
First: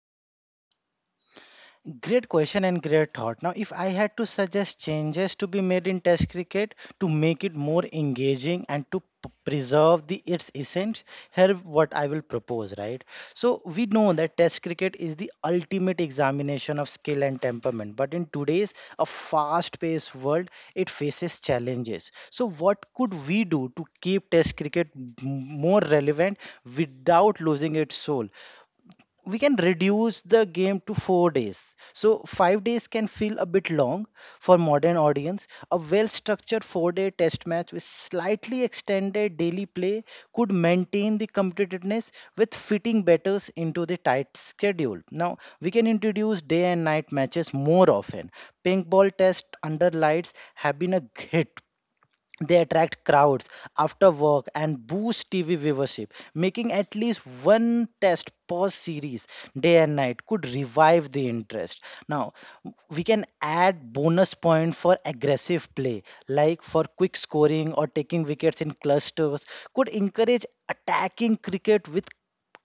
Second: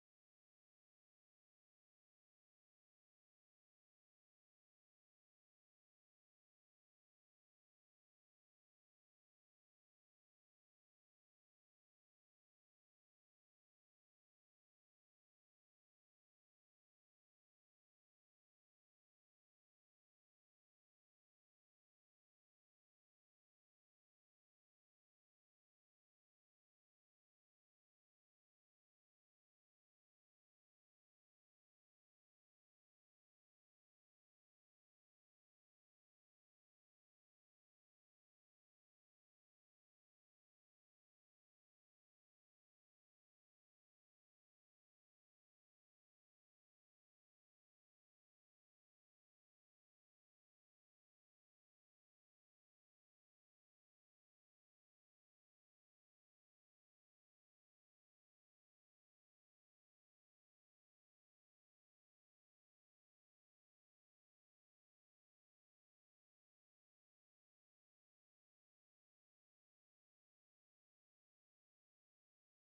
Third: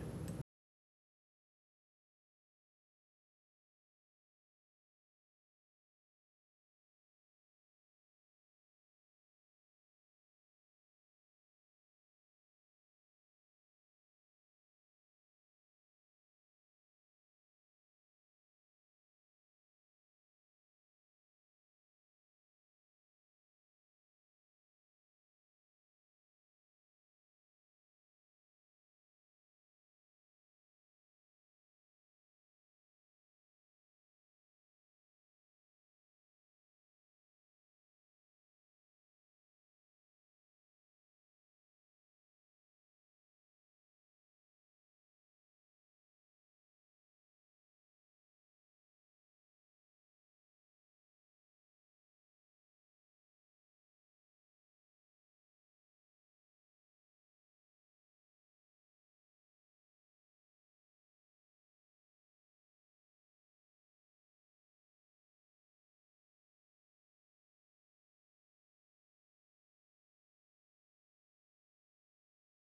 Great question and great thought. Now, if I had to suggest changes to be made in Test cricket to make it more engaging and to p- preserve the its essence, here what I will propose, right? So we know that Test cricket is the ultimate examination of skill and temperament, but in today's a fast-paced world, it faces challenges. So what could we do to keep Test cricket m- more relevant without losing its soul? We can reduce the game to four days. So five days can feel a bit long for modern audience. A well-structured four-day test match with slightly extended daily play could maintain the competitiveness with fitting batters into the tight schedule. Now we can introduce day and night matches more often. Pink ball test under lights have been a hit. They attract crowds after work and boost T V viewership. Making at least one test per series day and night could revive the interest. Now, we can add bonus point for aggressive play, like for quick scoring or taking wickets in clusters, could encourage attacking cricket with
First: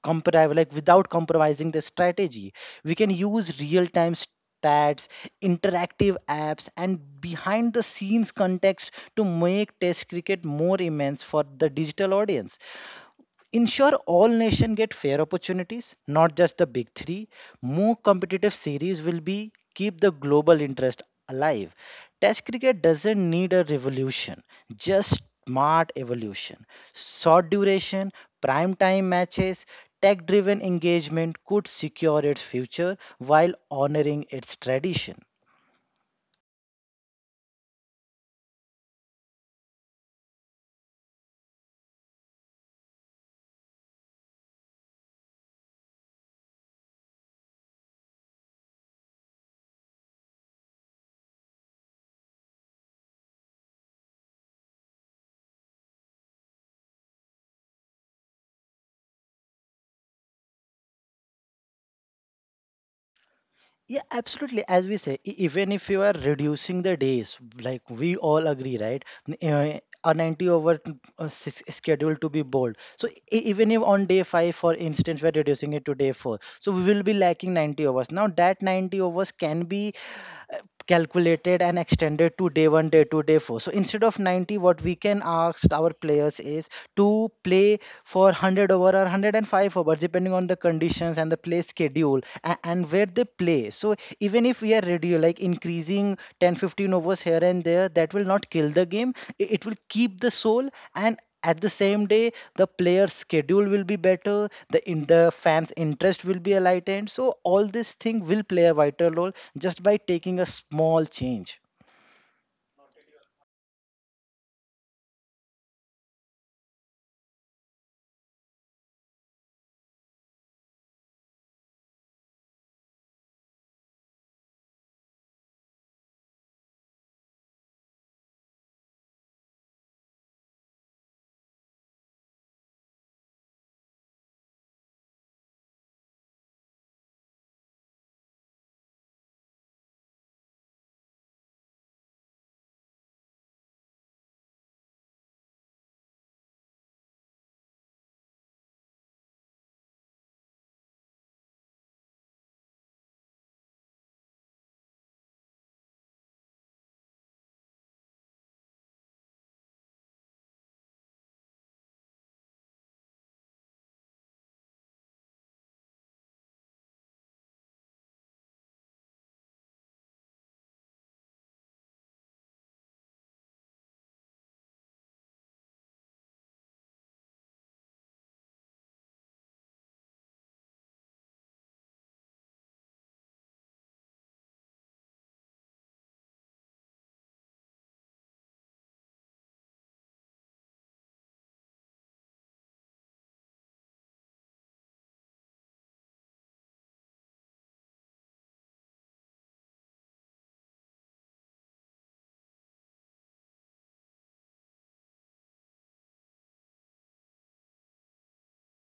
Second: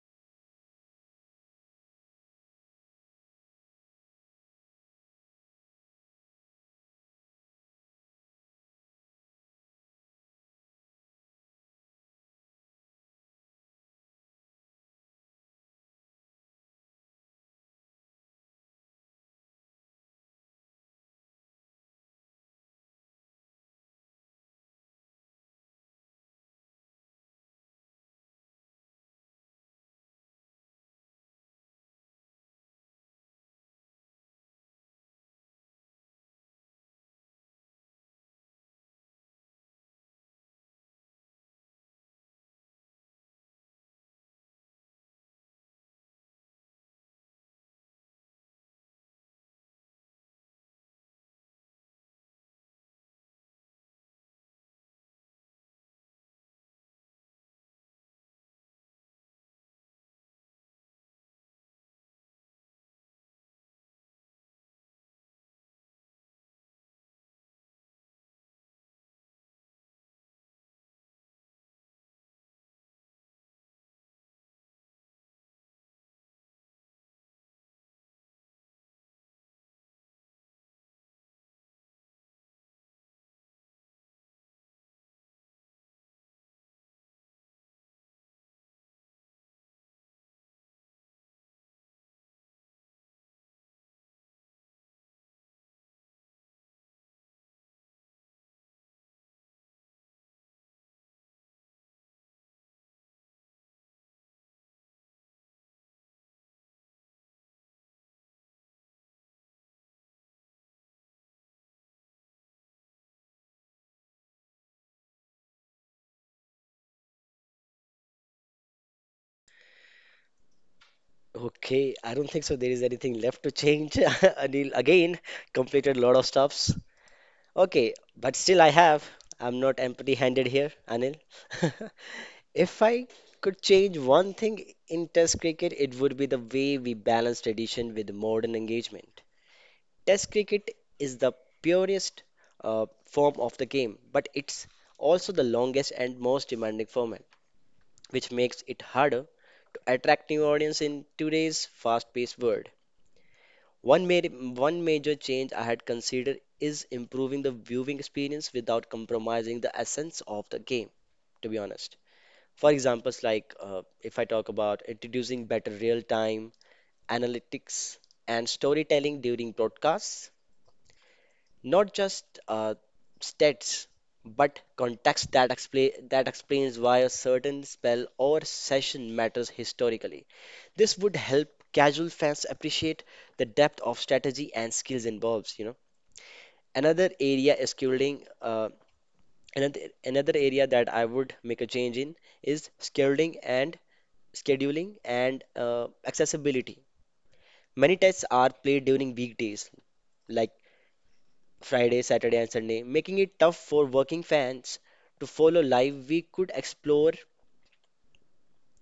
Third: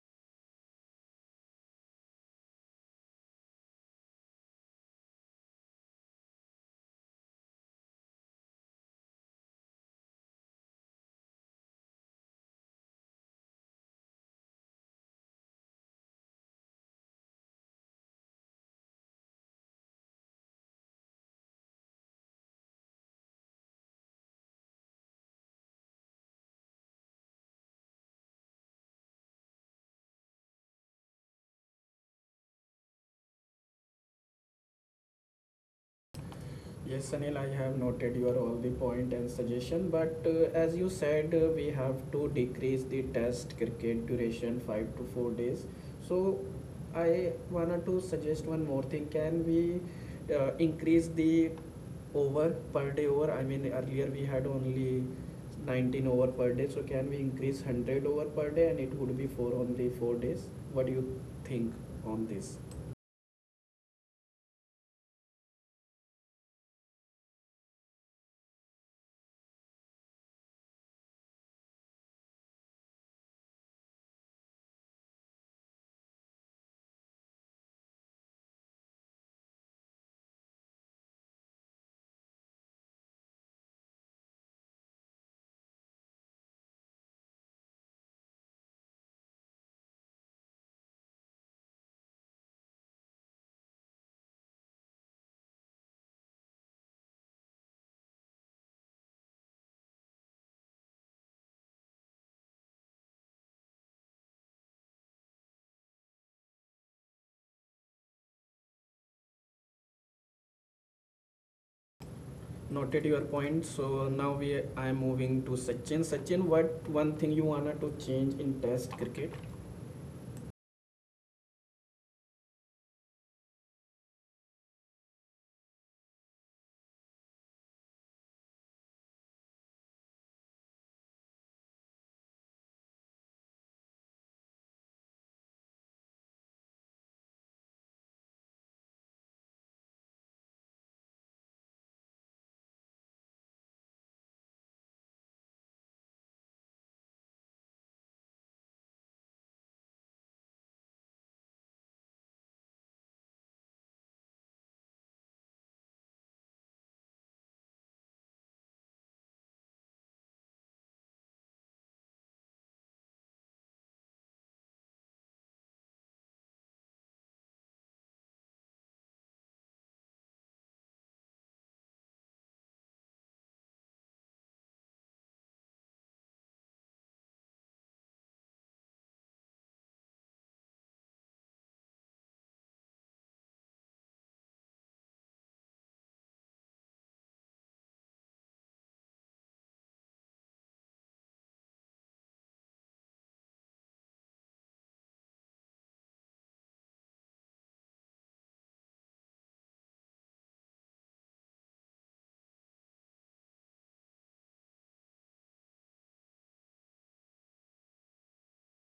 comparable, like, without compromising the strategy. We can use real time stats, interactive apps and behind the scenes context to make test cricket more immense for the digital audience. Ensure all nations get fair opportunities, not just the big three. More competitive series will be keep the global interest alive. Test cricket doesn't need a revolution, just smart evolution. Short duration, prime time matches, tech driven engagement could secure its future while honoring its tradition. Yes, Sanil, I have noted your all the point and suggestion, but uh, as you said, uh, we have to decrease the test cricket duration five to four days. So I wanted to suggest one more thing. Can we uh, increase the over per day over? I mean, earlier we had only nineteen over per day. So can we increase one hundred over per day and it would be four on the four days? What do you think on this? Yeah, absolutely. As we say, e- even if you are reducing the days, like we all agree, right? N- eh, A ninety over t- uh, s- schedule to be bold. So e- even if on day five, for instance, we're reducing it to day four, so we will be lacking ninety overs. Now that ninety overs can be uh, calculated and extended to day one, day two, day four. So instead of ninety, what we can ask our players is to play for one hundred over or one hundred five overs, depending on the conditions and the play schedule and, and where they play. So even if we are ready, like increasing ten, fifteen overs here and there, that will not kill the game. It, it will keep the soul, and at the same day the player's schedule will be better, the in the fans interest will be enlightened. So all this thing will play a vital role just by taking a small change. Noted your point. So now we I am moving to Sachin. Sachin, what one thing you wanted to change in Test cricket? Okay, I don't think so. There is anything left to change. Anil again completed a lot of stops. Okay, but still I have. I'm not empty-handed here, Anil. If I could change one thing in Test cricket, it would be the way we balance tradition with modern engagement. Test cricket is the purest uh, form of the game, but it's also the longest and most demanding format, which makes it harder to attract new audience in today's fast-paced world. One, ma- one major change I had considered is improving the viewing experience without compromising the essence of the game, to be honest. For examples, like uh, if I talk about introducing better real time analytics and storytelling during broadcasts, not just uh, stats, but context that, expla- that explains why a certain spell or session matters historically. This would help casual fans appreciate the depth of strategy and skills involved, you know. Another area is shielding. Uh, another another area that I would make a change in is scheduling and scheduling and uh, accessibility. Many tests are played during weekdays, like Friday, Saturday, and Sunday, making it tough for working fans to follow live. We could explore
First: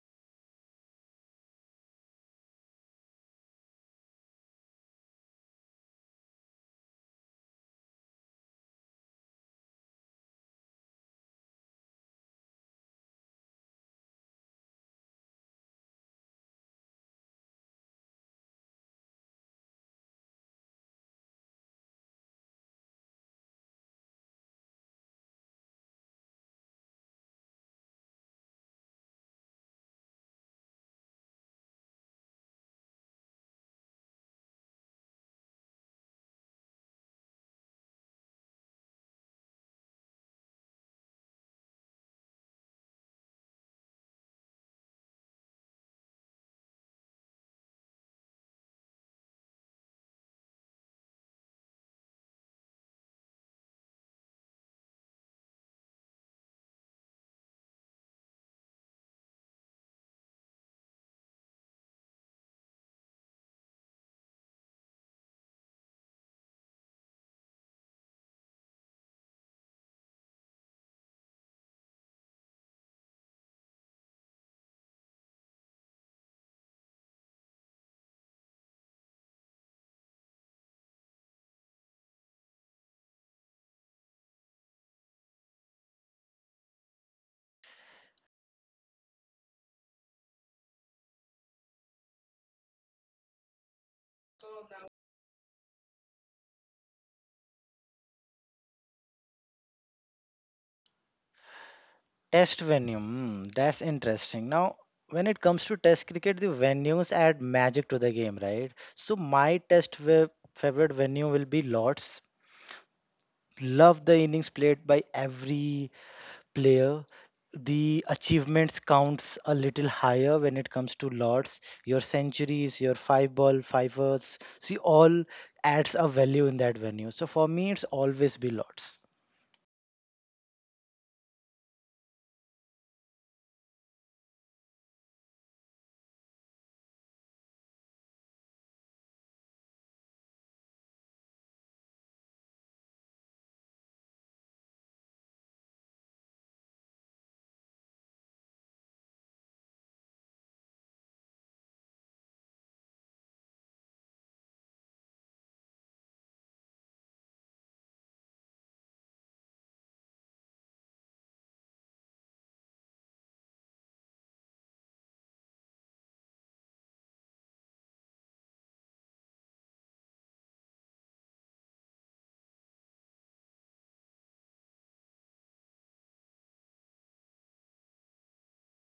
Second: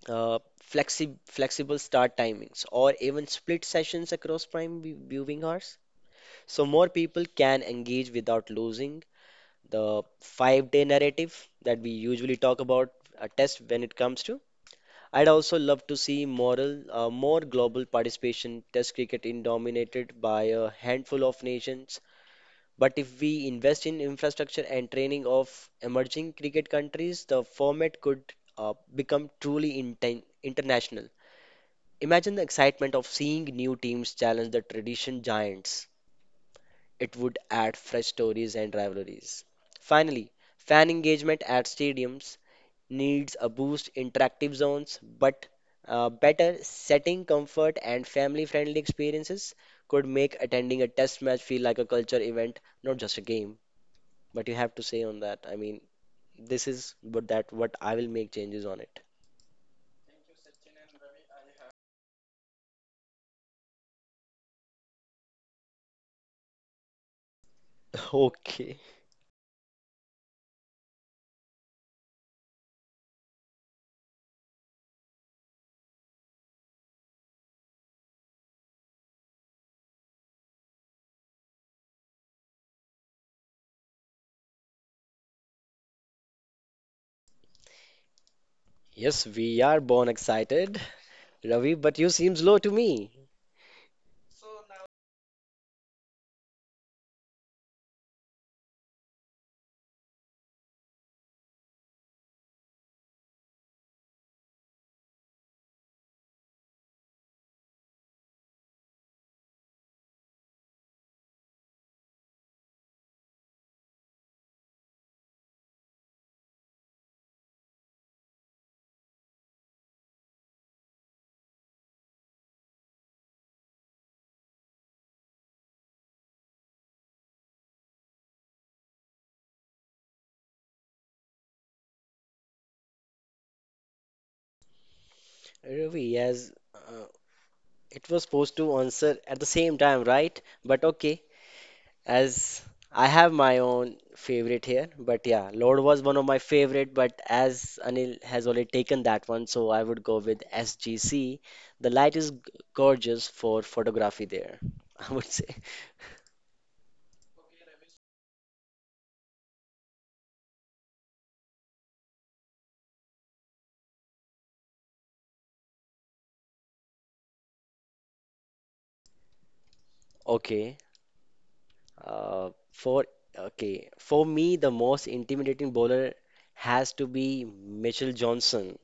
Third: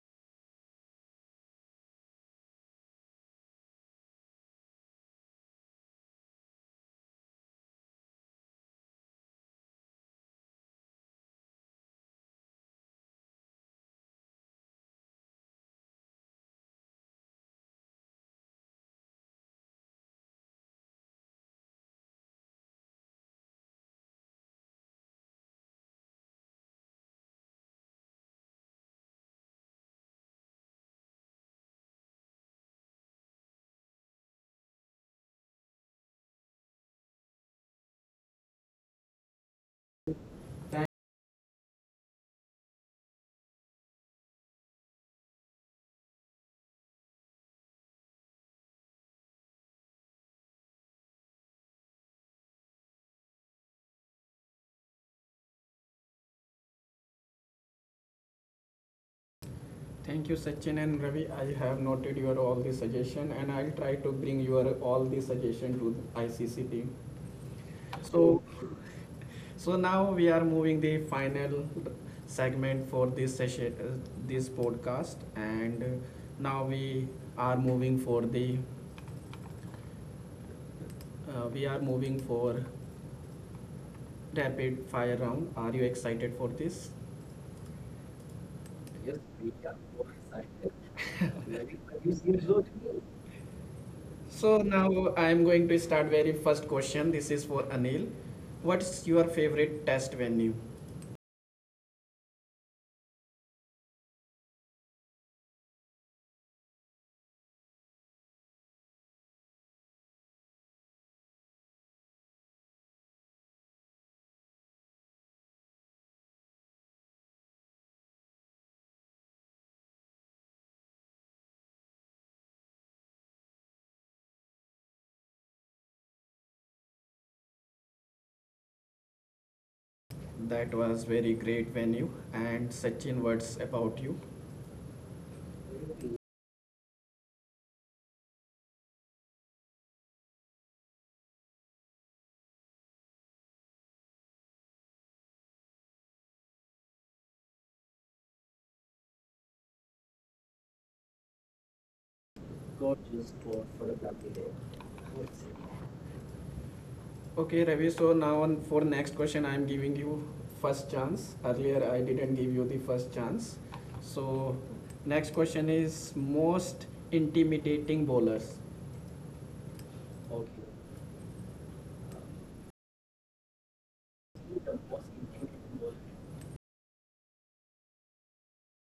uh, flexi flexible start timings or even split sessions across prime vi- viewing hours, so more people can engage without losing the five day narrative that we usually talk about a test when it comes to. I'd also love to see moral, uh, more global participation, test cricket in dominated by a handful of nations. But if we invest in infrastructure and training of emerging cricket countries, the format could uh, become truly inten international. Imagine the excitement of seeing new teams challenge the tradition giants. It would add fresh stories and rivalries. Finally, Thank fan engagement at stadiums needs a boost, interactive zones, but uh, better setting comfort and family-friendly experiences could make attending a test match feel like a culture event, not just a game. But you have to say on that. I mean, this is what that what I will make changes on it. you, Sachin and Ravi. I have noted your all the suggestion, and I'll try to bring your all the suggestion to the I C C team. So, Okay. so now we are moving the final segment for this session, uh, this podcast, and uh, now we are moving for the uh, we are moving for rapid fire round. Are you excited for this? Yes, we are born excited. Ravi, but you seems low to me. So now I am going to start very first question. This is for Anil. What's your favorite test venue? Test venue, mm, that's interesting. Now, when it comes to test cricket, the venues add magic to the game, right? So, my test ve- favorite venue will be Lords. Love the innings played by every player. The achievements counts a little higher when it comes to Lords. Your centuries, your five ball, fivers, see all adds a value in that venue. So for me, it's always be Lords. That was very great venue and Sachin words about you. Ravi, yes. Uh, It was supposed to answer at the same time, right? But okay, as I have my own favorite here. But yeah, Lord was one of my favorite. But as Anil has already taken that one, so I would go with S G C. The light is g- gorgeous for photography there, I would say. Okay, Ravi. So now on for next question, I am giving you first chance. Earlier I didn't give you the first chance. So next question is most intimidating bowlers. Okay, uh, for okay, for me, the most intimidating bowler has to be Mitchell Johnson.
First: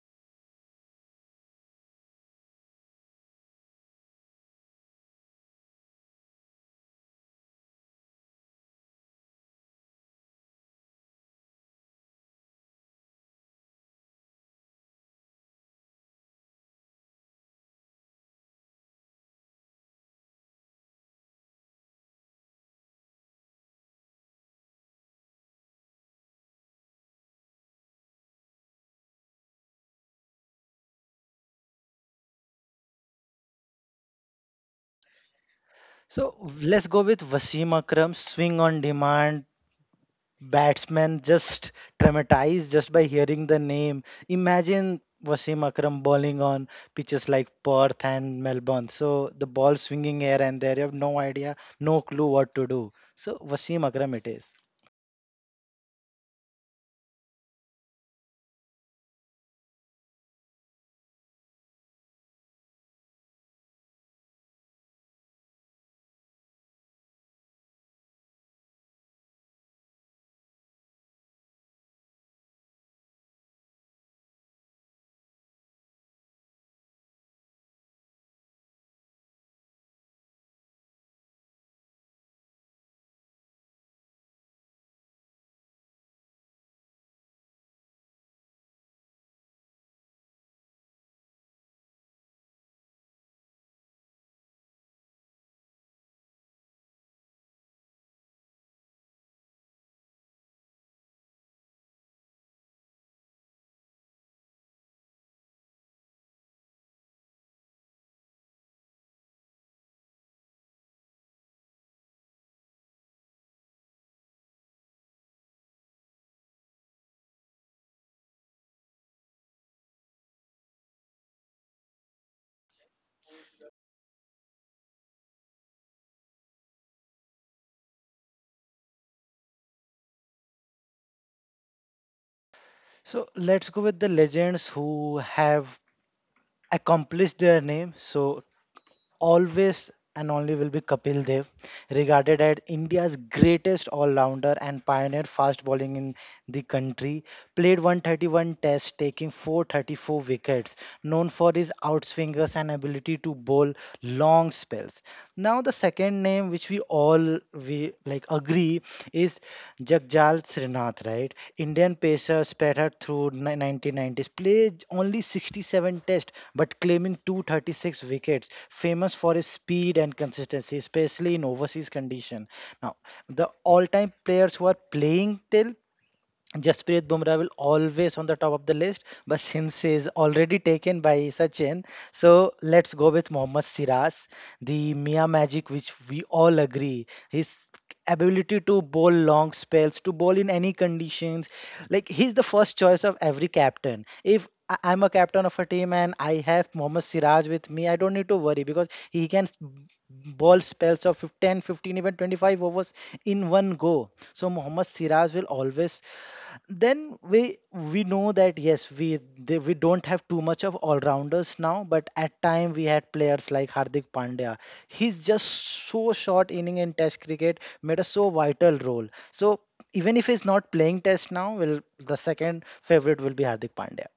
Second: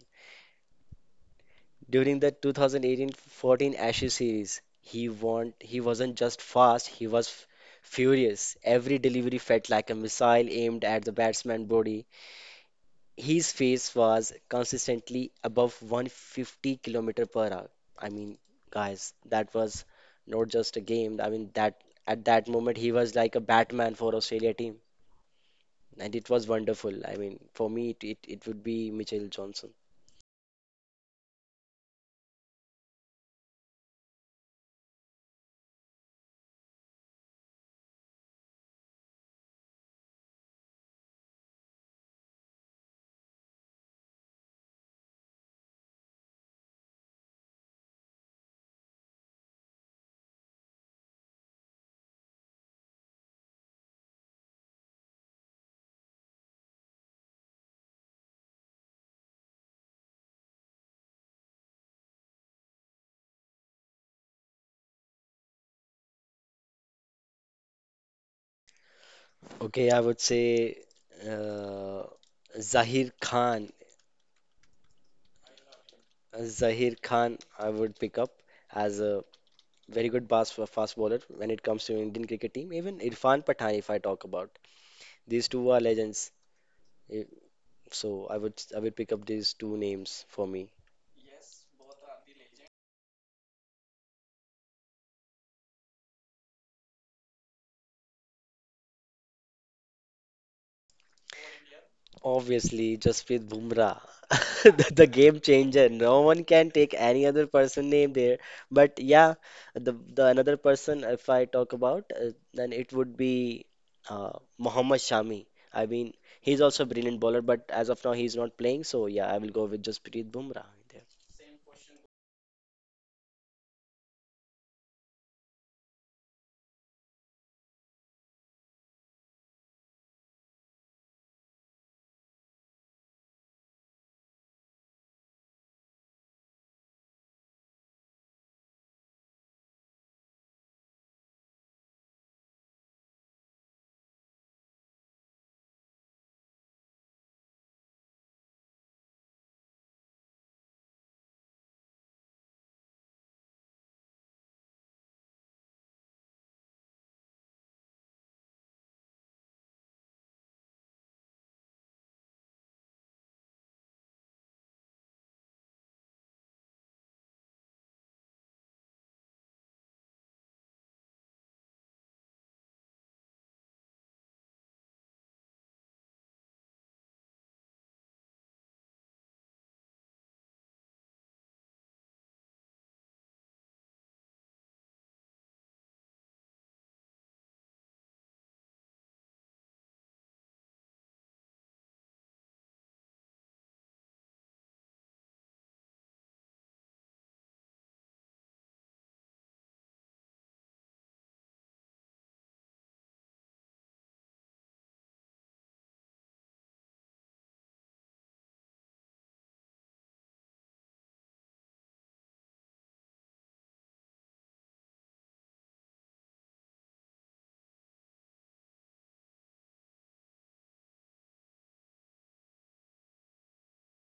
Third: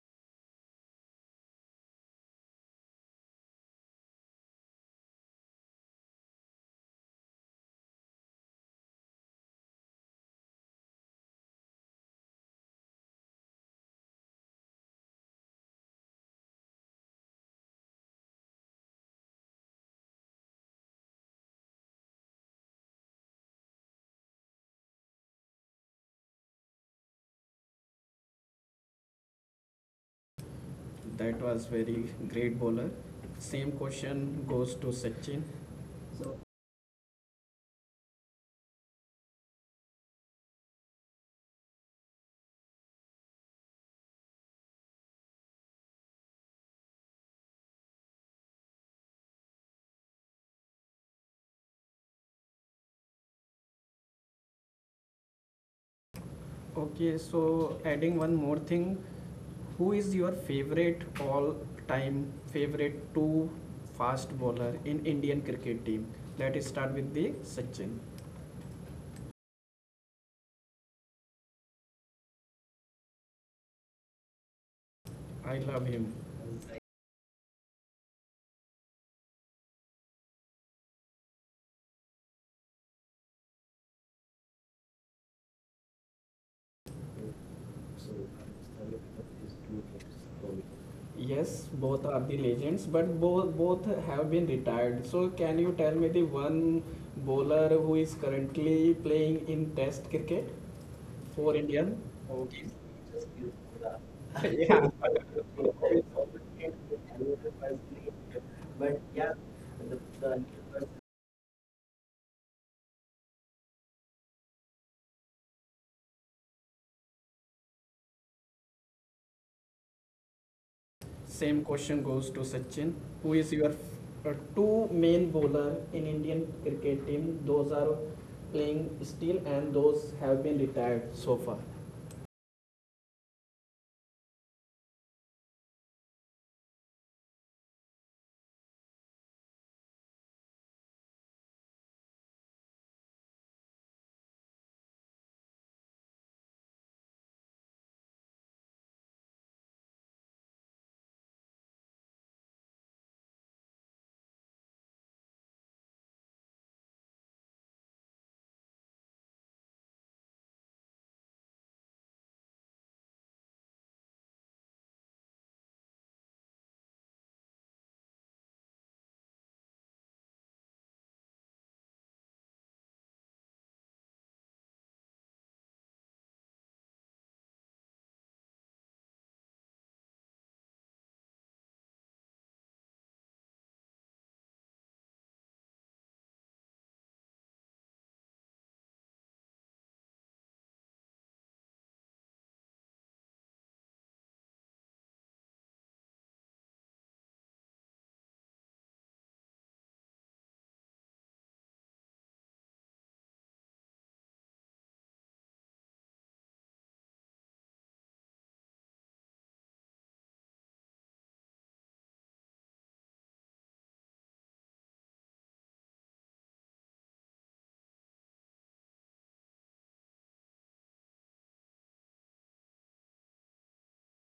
During the two thousand eighteen-fourteen Ashes series, he won, he wasn't just fast, he was f- furious. Every delivery felt like a missile aimed at the batsman's body. His pace was consistently above one hundred fifty kilometer per hour. I mean, guys, that was not just a game. I mean, that at that moment he was like a Batman for Australia team, and it was wonderful. I mean, for me, it it, it would be Mitchell Johnson. That was very great bowler. Same question goes to Sachin. So let's go with Wasim Akram, swing on demand. Batsman, just traumatized just by hearing the name. Imagine Wasim Akram bowling on pitches like Perth and Melbourne. So the ball swinging here and there, you have no idea, no clue what to do. So Wasim Akram it is. Okay, so adding one more thing, who is your favorite all-time favorite two fast bowler in Indian cricket team? Let us start with the Sachin. Okay, I would say uh, Zahir Khan. I love him. Zahir Khan, I would pick up as a very good fast fast bowler when it comes to Indian cricket team. Even Irfan Pathan, if I talk about, these two are legends. Eh, So I would I would pick up these two names for me. Yes, both are the legends, but both both have been retired. So can you tell me the one bowler who is currently playing in Test cricket for India? Obviously, Jasprit Bumrah, Yeah. the, the game changer. No one can take any other person name there. But yeah, the the another person, if I talk about, uh, then it would be uh, Mohammad Shami. I mean, he's also a brilliant bowler, but as of now, he's not playing. So yeah, I will go with Jasprit Bumrah there. Same question goes to Sachin. Who is your uh, two main bowler in Indian cricket team? Those are playing still and those have been retired so far. So let's go with the legends who have accomplished their name. So always and only will be Kapil Dev, regarded as India's greatest all-rounder and pioneer fast bowling in the country. Played one hundred thirty-one tests, taking four hundred thirty-four wickets, known for his outswingers and ability to bowl long spells. Now the second name which we all we like agree is Jagjal Srinath, right? Indian pacer spattered through ni- the nineteen nineties, played only sixty-seven tests but claiming two hundred thirty-six wickets, famous for his speed and consistency, especially in overseas condition. Now, the all-time players who are playing till, Jasprit Bumrah will always on the top of the list, but since he is already taken by Sachin, so let's go with Mohammad Siraj, the Mia Magic, which we all agree. His ability to bowl long spells, to bowl in any conditions, like he's the first choice of every captain. If I- I'm a captain of a team and I have Mohammad Siraj with me, I don't need to worry because he can s- bowl spells of fif- ten, fifteen, even twenty-five overs in one go. So Mohammad Siraj will always. Then we we know that yes we they, we don't have too much of all rounders now, but at time we had players like Hardik Pandya. He's just so short inning in test cricket made a so vital role. So even if he's not playing test now, well, the second favorite will be Hardik Pandya.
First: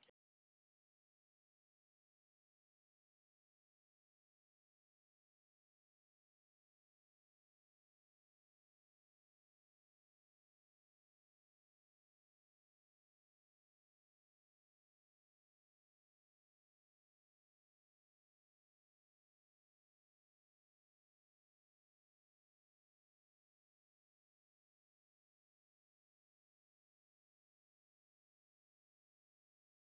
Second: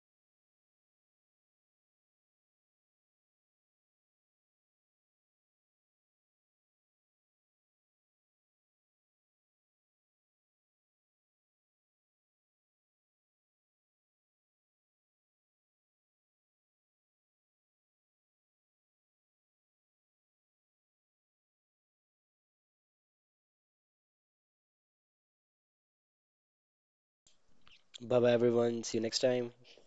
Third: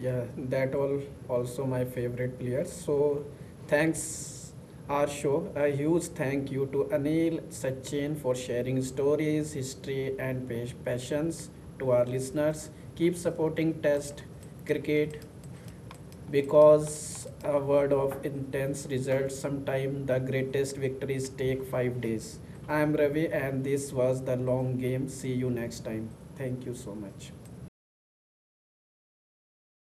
Yeah, that all also my favorite players. So thanks our show, a huge thank you to Anil, Sachin for sharing stories, history and passions. To our listeners, keep supporting test cricket because a word of intense results, sometimes the greatest victories take five days. I am Ravi and this was The Long Game. See you next time. Thank you so much. Bye bye, everyone. See you next time.